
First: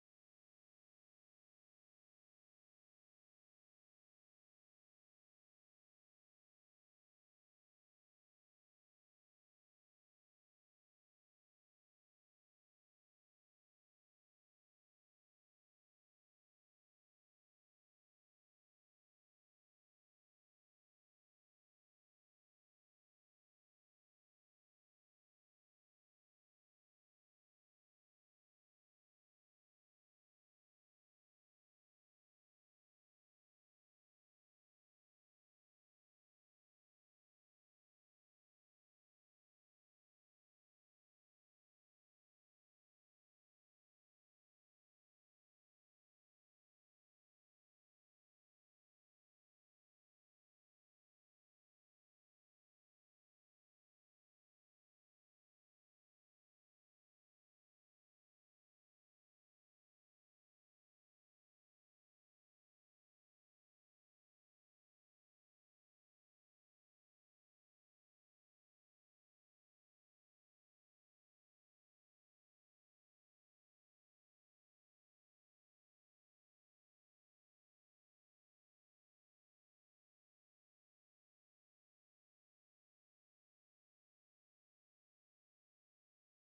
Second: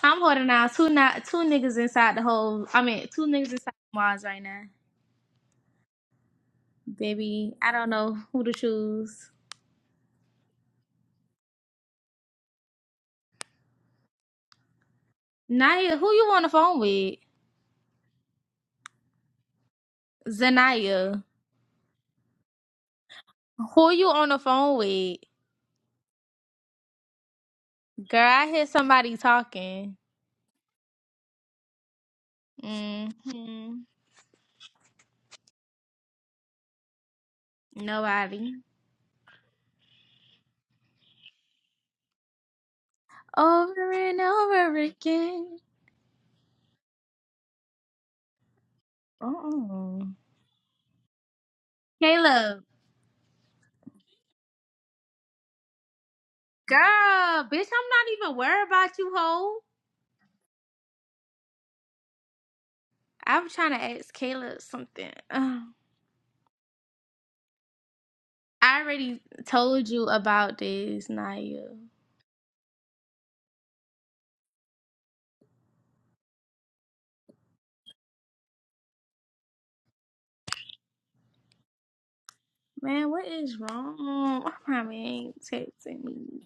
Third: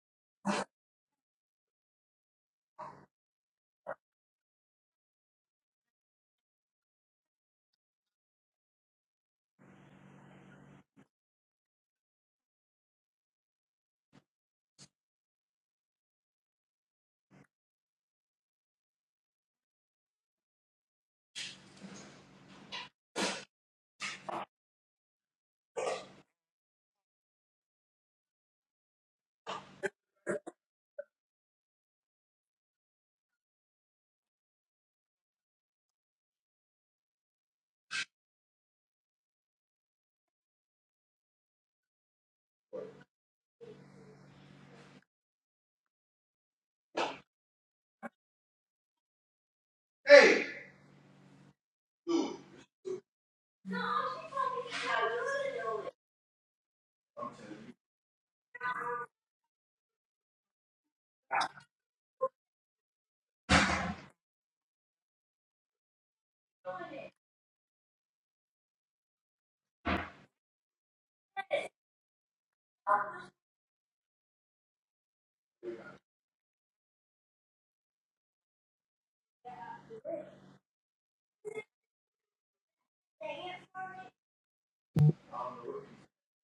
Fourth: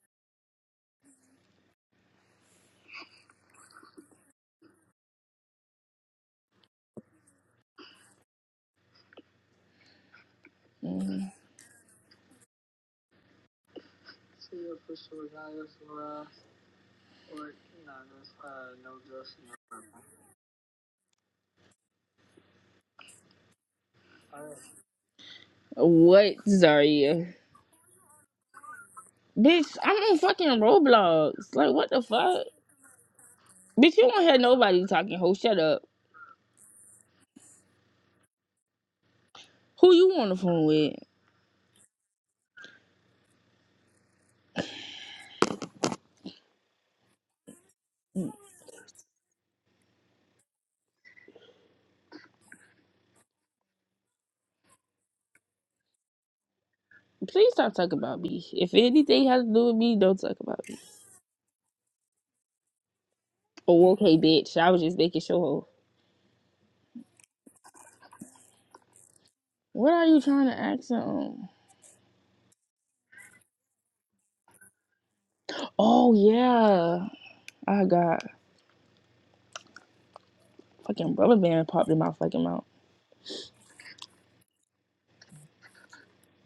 [SPEAKER 1] I'm holding out two not two niggas inside the whole. I mean, two niggas inside the walls right now. Baby, I don't know who to choose.
[SPEAKER 3] mhm.
[SPEAKER 1] Naya, who you on the phone with? Zanaya, who you on the phone with?
[SPEAKER 3] What, Zaria?
[SPEAKER 1] Girl, I hear somebody
[SPEAKER 3] Bitch,
[SPEAKER 1] talking.
[SPEAKER 3] I'm on fucking Roblox. Like, what the fuck?
[SPEAKER 1] Mm-hmm.
[SPEAKER 3] Bitch, you won't have nobody talking, ho. Shut up.
[SPEAKER 1] Nobody.
[SPEAKER 3] Who you on the phone with?
[SPEAKER 1] Over and over again. Oh. Caleb, girl, bitch, I'm not
[SPEAKER 3] Please stop talking about
[SPEAKER 1] even
[SPEAKER 3] me.
[SPEAKER 1] worried
[SPEAKER 3] If
[SPEAKER 1] about you,
[SPEAKER 3] anything has to
[SPEAKER 1] hoe.
[SPEAKER 3] do with me, don't talk about me.
[SPEAKER 1] I'm trying to
[SPEAKER 3] Oh,
[SPEAKER 1] ask
[SPEAKER 3] okay, bitch.
[SPEAKER 1] Caleb
[SPEAKER 3] I was just
[SPEAKER 1] something.
[SPEAKER 3] making sure. ho.
[SPEAKER 1] I already told
[SPEAKER 3] What
[SPEAKER 1] you
[SPEAKER 3] are you trying
[SPEAKER 1] about
[SPEAKER 3] to ask
[SPEAKER 1] this,
[SPEAKER 3] him?
[SPEAKER 1] Naya.
[SPEAKER 3] Oh, yeah. I got fucking rubber band popped in my fucking mouth.
[SPEAKER 1] Man, what is wrong? Why my man texting me?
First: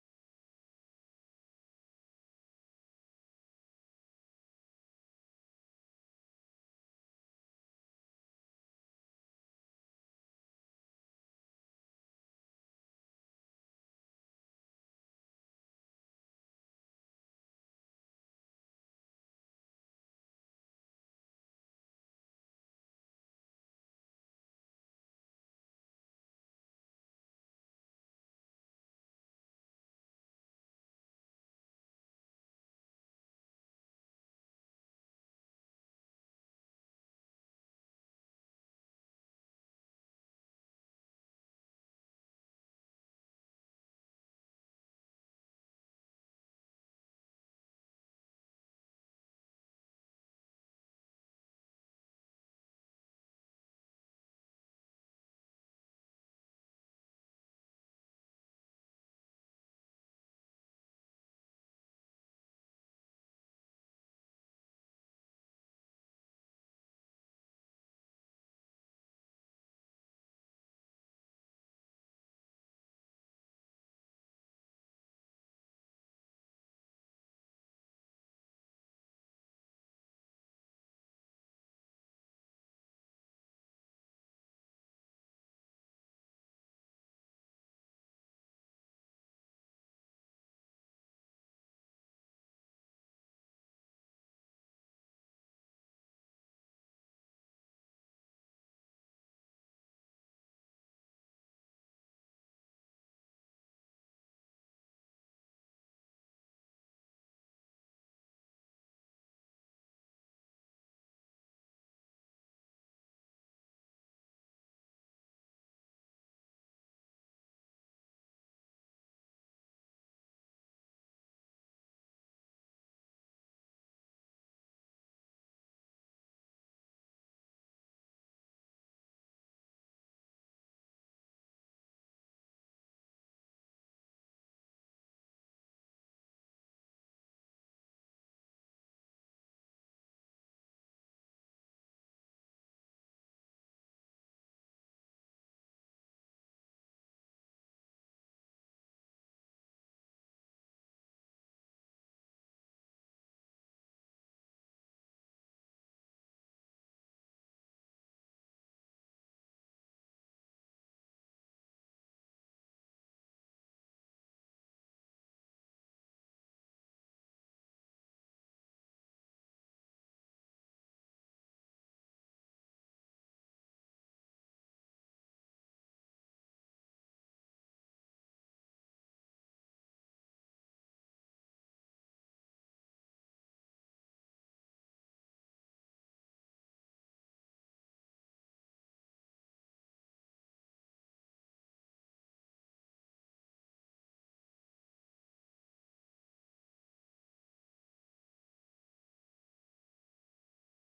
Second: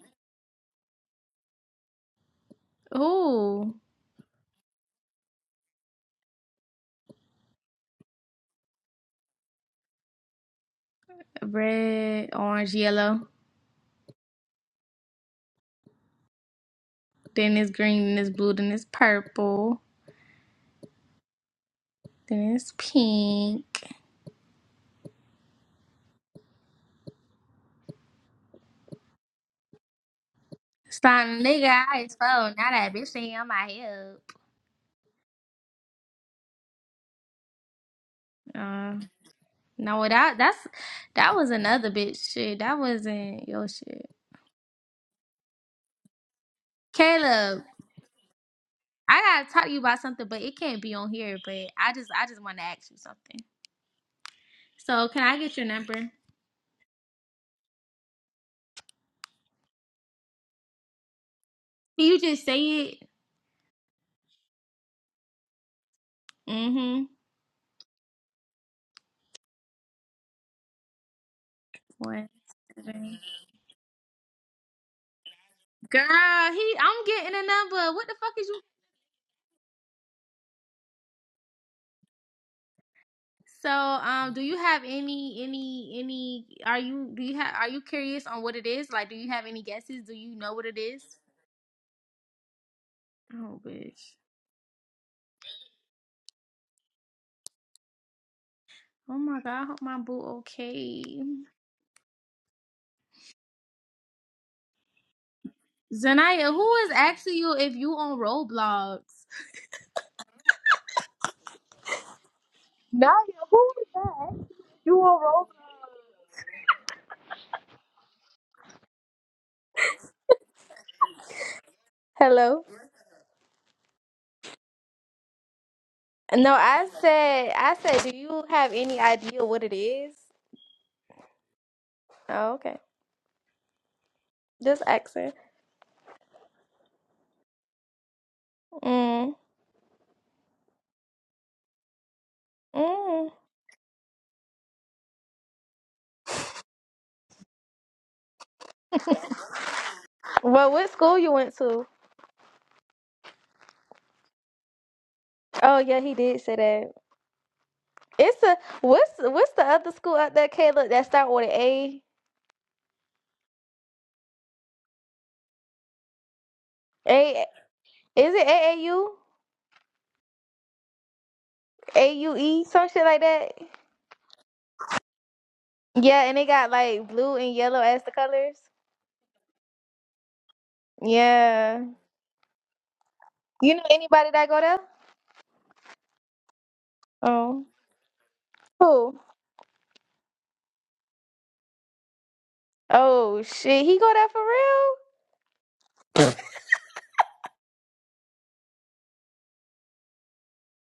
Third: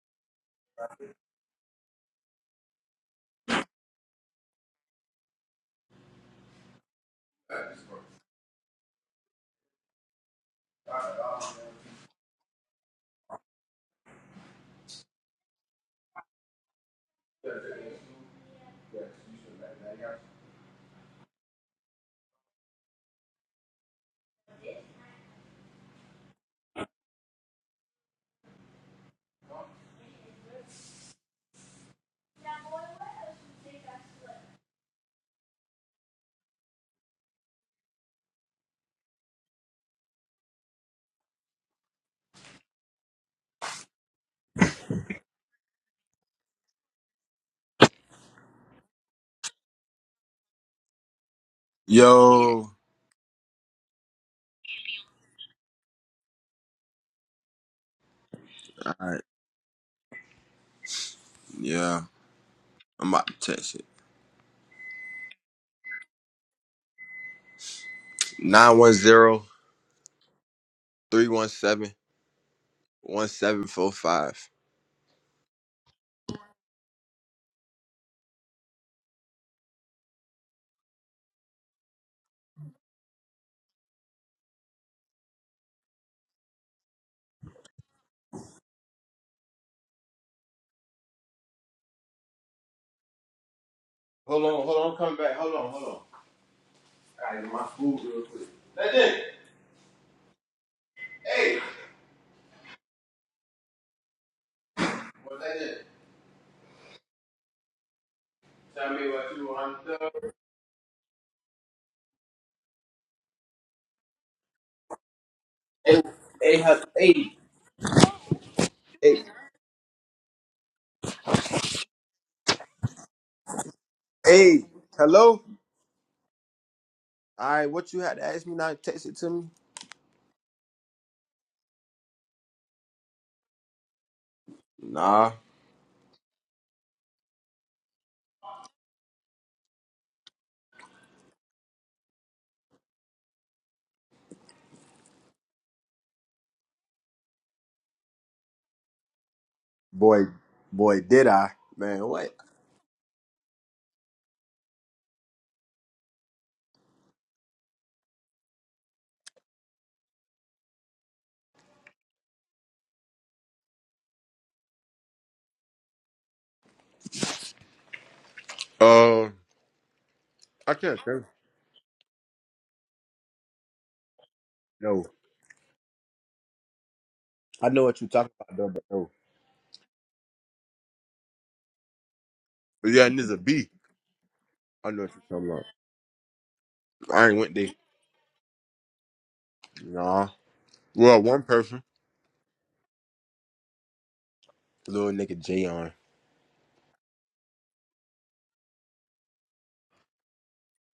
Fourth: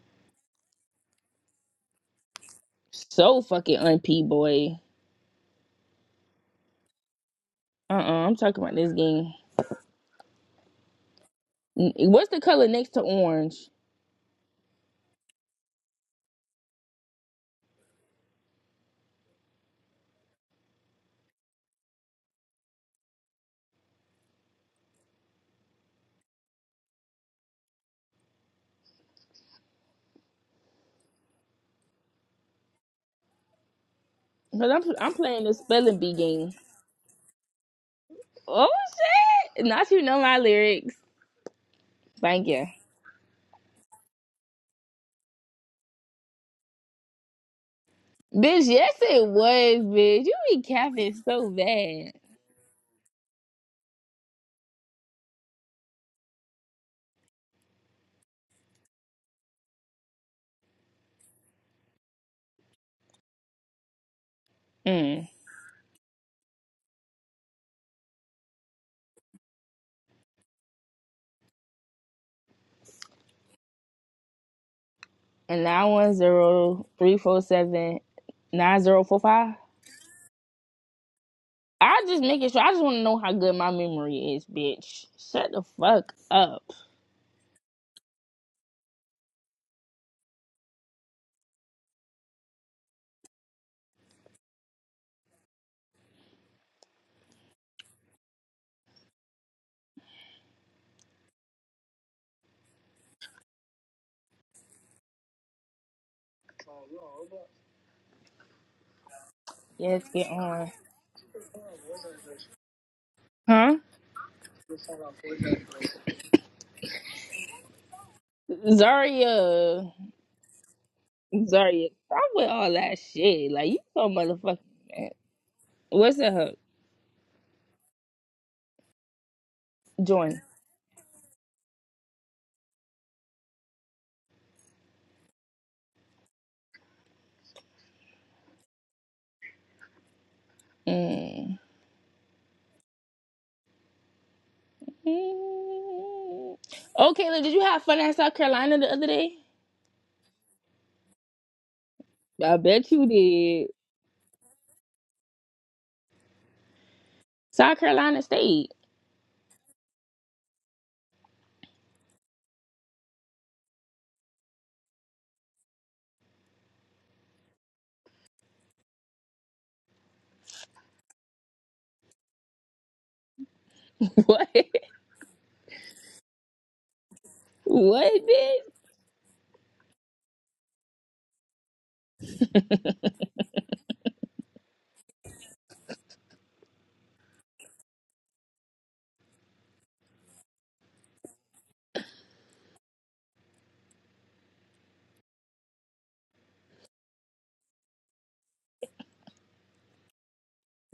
[SPEAKER 3] So
[SPEAKER 1] Ooh,
[SPEAKER 3] fucking unp boy. Uh-uh, I'm talking about this game. N-
[SPEAKER 1] red,
[SPEAKER 3] What's the color
[SPEAKER 1] orange,
[SPEAKER 3] next to
[SPEAKER 1] yellow.
[SPEAKER 3] orange?
[SPEAKER 1] Then it's green, then it's blue, then it's purple, then it's pink. Starting nigga, I is full. Now that bitch ain't on my hip.
[SPEAKER 3] Because I'm, I'm playing this spelling bee game. Oh
[SPEAKER 1] Uh,
[SPEAKER 3] shit! Not you
[SPEAKER 1] no,
[SPEAKER 3] know
[SPEAKER 1] that
[SPEAKER 3] my
[SPEAKER 1] that's
[SPEAKER 3] lyrics.
[SPEAKER 1] that was another bitch
[SPEAKER 3] Thank
[SPEAKER 1] shit.
[SPEAKER 3] you.
[SPEAKER 1] That wasn't your shit, Caleb.
[SPEAKER 3] Bitch, yes
[SPEAKER 1] I
[SPEAKER 3] it
[SPEAKER 1] gotta talk to you
[SPEAKER 3] was,
[SPEAKER 1] about
[SPEAKER 3] bitch.
[SPEAKER 1] something,
[SPEAKER 3] You
[SPEAKER 1] but it
[SPEAKER 3] be
[SPEAKER 1] can't be on
[SPEAKER 3] capping
[SPEAKER 1] here.
[SPEAKER 3] so
[SPEAKER 1] But I just
[SPEAKER 3] bad.
[SPEAKER 1] I just want to
[SPEAKER 2] Yo.
[SPEAKER 1] ask you something. So can I get your number? Can
[SPEAKER 2] Alright. Yeah.
[SPEAKER 1] you just say it?
[SPEAKER 2] I'm about to text it.
[SPEAKER 3] Mm.
[SPEAKER 1] Mm-hmm.
[SPEAKER 2] 910
[SPEAKER 1] What?
[SPEAKER 3] And nine one
[SPEAKER 1] Girl, he
[SPEAKER 3] zero
[SPEAKER 1] I'm
[SPEAKER 3] three
[SPEAKER 1] getting
[SPEAKER 3] four
[SPEAKER 1] a number.
[SPEAKER 3] seven
[SPEAKER 1] What the fuck is you
[SPEAKER 3] nine zero four five. I just make it sure. I just want to know how good
[SPEAKER 1] So
[SPEAKER 3] my
[SPEAKER 1] um
[SPEAKER 3] memory
[SPEAKER 1] do
[SPEAKER 3] is,
[SPEAKER 1] you have
[SPEAKER 3] bitch.
[SPEAKER 1] any
[SPEAKER 3] Shut the
[SPEAKER 1] any
[SPEAKER 3] fuck
[SPEAKER 1] any
[SPEAKER 3] up.
[SPEAKER 1] are you do you have are you curious on what it is? Like do you have any guesses? Do you know what it is? Oh bitch.
[SPEAKER 2] Hold on, hold on. I'm coming back. Hold on, hold on. All right, get my food real quick.
[SPEAKER 1] Oh
[SPEAKER 2] Legend.
[SPEAKER 1] my god, I hope my boo okay.
[SPEAKER 2] Hey, what's that? in?
[SPEAKER 1] Zanaya, who is asking you if you on
[SPEAKER 2] Tell
[SPEAKER 1] Roblox?
[SPEAKER 2] me what you want. to
[SPEAKER 3] Yes,
[SPEAKER 2] do.
[SPEAKER 3] get on.
[SPEAKER 1] Naya, who
[SPEAKER 3] Huh?
[SPEAKER 1] is that? You on Roblox?
[SPEAKER 2] Hey, hey, hey. Hey,
[SPEAKER 3] Zaria. Zaria. Stop with
[SPEAKER 1] Hello.
[SPEAKER 3] all that shit. Like, you so motherfucking
[SPEAKER 2] hey,
[SPEAKER 3] mad.
[SPEAKER 2] hello.
[SPEAKER 3] What's the
[SPEAKER 1] No,
[SPEAKER 3] hook?
[SPEAKER 1] I
[SPEAKER 2] All
[SPEAKER 1] said,
[SPEAKER 2] right,
[SPEAKER 1] I
[SPEAKER 2] what you
[SPEAKER 1] said, do
[SPEAKER 2] had to
[SPEAKER 1] you
[SPEAKER 2] ask me
[SPEAKER 1] have
[SPEAKER 2] now?
[SPEAKER 1] any
[SPEAKER 2] Text it to me.
[SPEAKER 1] idea what it is?
[SPEAKER 3] Join.
[SPEAKER 1] Oh, okay. Just asking.
[SPEAKER 2] Nah.
[SPEAKER 1] Mm.
[SPEAKER 3] Mm.
[SPEAKER 1] Mm.
[SPEAKER 3] Mm. Oh, Kayla, did you have fun at South Carolina the other day?
[SPEAKER 2] Boy,
[SPEAKER 1] Well, what
[SPEAKER 2] boy,
[SPEAKER 1] school
[SPEAKER 2] did
[SPEAKER 1] you
[SPEAKER 2] I?
[SPEAKER 1] went to?
[SPEAKER 2] Man, what?
[SPEAKER 3] I bet you did.
[SPEAKER 1] Oh, yeah, he did say that.
[SPEAKER 3] South Carolina
[SPEAKER 1] It's a
[SPEAKER 3] State.
[SPEAKER 1] what's what's the other school out there, Caleb? That start with an A. A is it AAU?
[SPEAKER 2] Uh, I can't think.
[SPEAKER 1] AUE, some shit like that.
[SPEAKER 3] What?
[SPEAKER 2] No,
[SPEAKER 1] Yeah, and they got like blue and
[SPEAKER 2] I
[SPEAKER 1] yellow
[SPEAKER 2] know what
[SPEAKER 1] as
[SPEAKER 2] you
[SPEAKER 1] the
[SPEAKER 3] What,
[SPEAKER 2] talking about,
[SPEAKER 1] colors.
[SPEAKER 3] bitch?
[SPEAKER 2] though, but no,
[SPEAKER 1] Yeah.
[SPEAKER 2] But yeah, and there's a B.
[SPEAKER 1] You know anybody that go there?
[SPEAKER 2] I know what you're talking about. I ain't went
[SPEAKER 1] Oh.
[SPEAKER 2] there.
[SPEAKER 1] Who?
[SPEAKER 2] nah, Well, one person.
[SPEAKER 1] Oh shit, he go there for real?
[SPEAKER 2] little nigga Jayon. on.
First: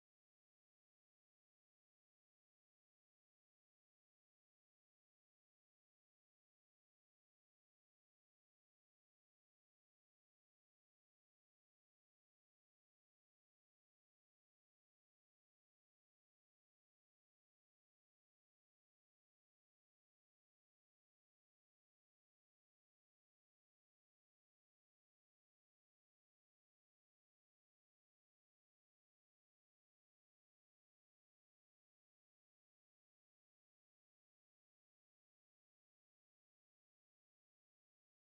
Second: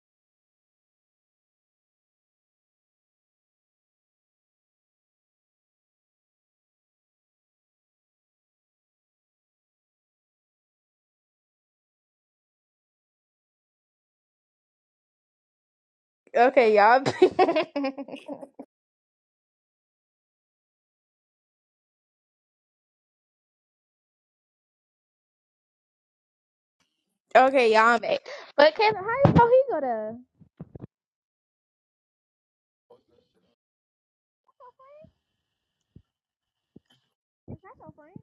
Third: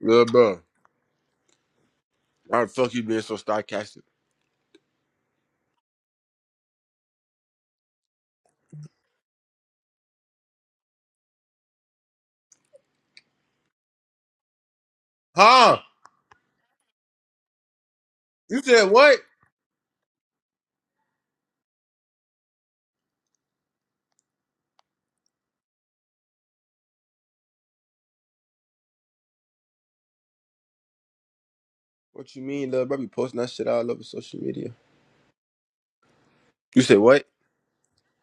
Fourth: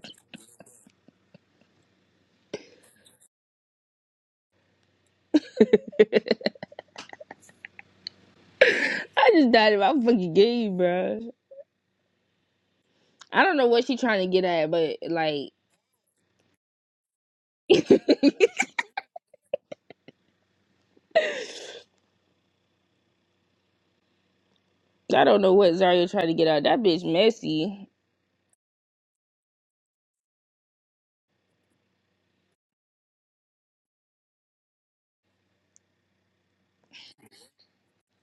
[SPEAKER 2] Little bro. Why the fuck you being so sarcastic?
[SPEAKER 3] I just died in my fucking game, bro. I don't know what she trying to get at, but like,
[SPEAKER 2] Huh?
[SPEAKER 1] Okay, y'all.
[SPEAKER 2] You said what?
[SPEAKER 3] I don't know what Zaria trying to get at. That bitch
[SPEAKER 1] okay,
[SPEAKER 3] messy.
[SPEAKER 1] y'all made. But Kevin, how you know he gonna?
[SPEAKER 2] What you mean, little bro? Be posting that shit all over social media. You said what?
[SPEAKER 1] That's so funny.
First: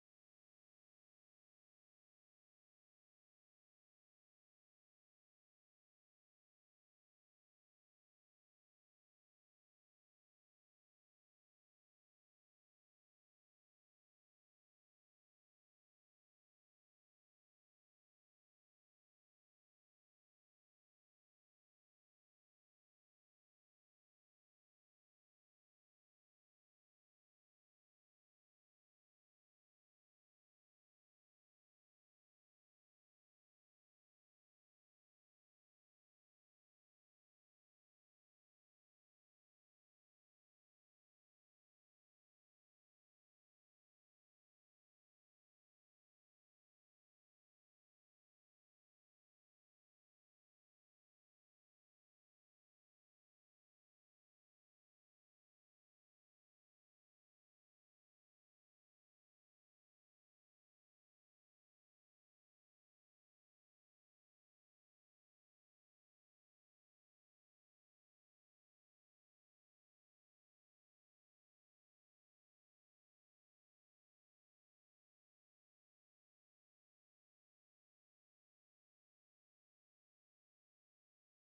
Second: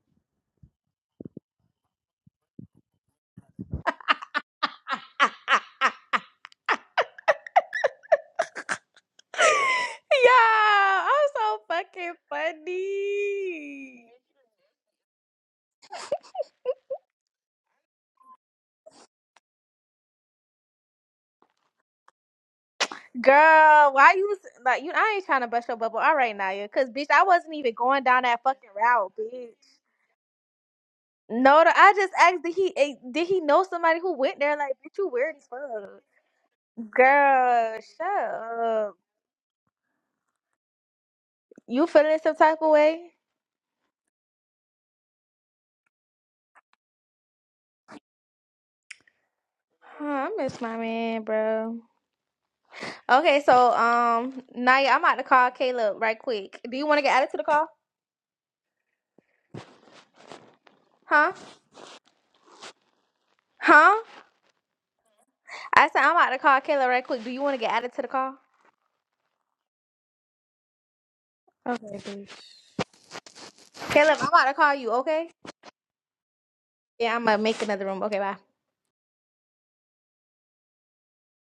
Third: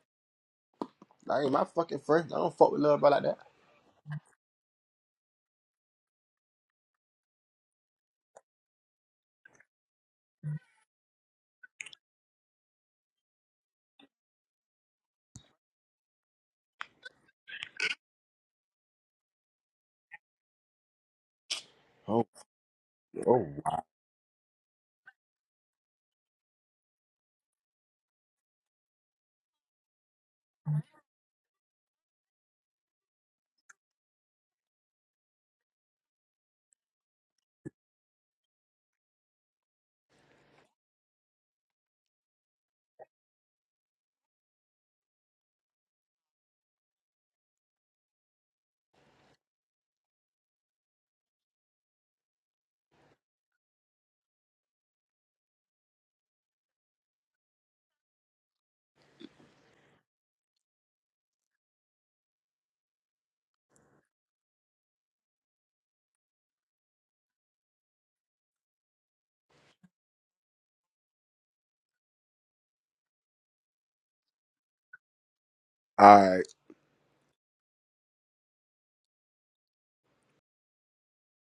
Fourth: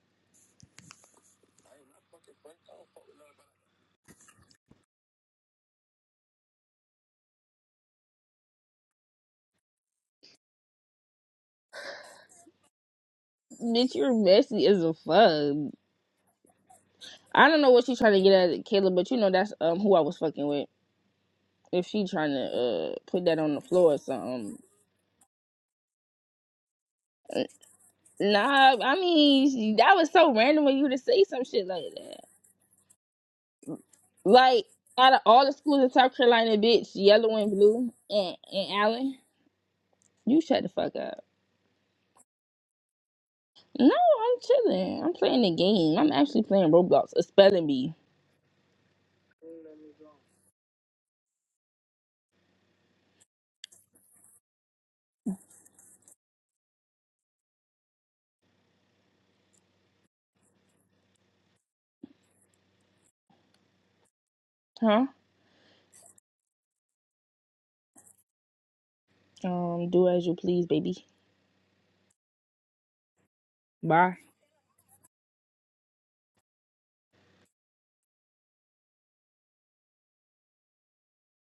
[SPEAKER 2] I ain't my fucking friend. I don't fuck with little bro like that.
[SPEAKER 1] Yeah, I'm so fucking
[SPEAKER 3] Bitch,
[SPEAKER 1] funny.
[SPEAKER 3] you're messy as a fuck. I don't know what she trying to get at, Kayla, but you know that's um who I was fucking with. If she
[SPEAKER 2] Oh,
[SPEAKER 3] trying to uh put that
[SPEAKER 2] Oh,
[SPEAKER 3] on the
[SPEAKER 1] Girl,
[SPEAKER 3] floor or
[SPEAKER 1] why you
[SPEAKER 3] something.
[SPEAKER 1] s- like you? I ain't trying to bust your bubble. All right, Naya, cause bitch, I wasn't even going down that fucking
[SPEAKER 3] Nah, I
[SPEAKER 1] route, bitch.
[SPEAKER 3] mean that was so random when you to say some
[SPEAKER 1] No,
[SPEAKER 3] shit
[SPEAKER 1] the-
[SPEAKER 3] like
[SPEAKER 1] I just
[SPEAKER 3] that.
[SPEAKER 1] asked did he eh, did he know somebody who went there?
[SPEAKER 3] Like
[SPEAKER 1] Like, bitch, you
[SPEAKER 3] out of
[SPEAKER 1] weird as
[SPEAKER 3] all the schools in
[SPEAKER 1] fuck.
[SPEAKER 3] South Carolina, bitch, yellow and
[SPEAKER 1] Girl,
[SPEAKER 3] blue
[SPEAKER 1] shut
[SPEAKER 3] and and
[SPEAKER 1] up.
[SPEAKER 3] Allen, you shut the fuck up.
[SPEAKER 1] You feeling some type of way?
[SPEAKER 3] No, I'm chilling. I'm playing the game. I'm actually playing Roblox, a spelling bee.
[SPEAKER 1] Huh, I miss my man, bro. Okay, so um, Naya, I'm about to call Caleb right quick. Do you want to get added to the call? Huh? Huh?
[SPEAKER 3] Huh?
[SPEAKER 1] I said I'm about to call Caleb right quick. Do you want to get added to the call?
[SPEAKER 3] Um, do as you please, baby.
[SPEAKER 1] Okay, bitch.
[SPEAKER 3] Bye.
[SPEAKER 1] Caleb, I'm about to call you. Okay?
[SPEAKER 2] I.
[SPEAKER 1] Yeah, I'm gonna make another room. Okay, bye.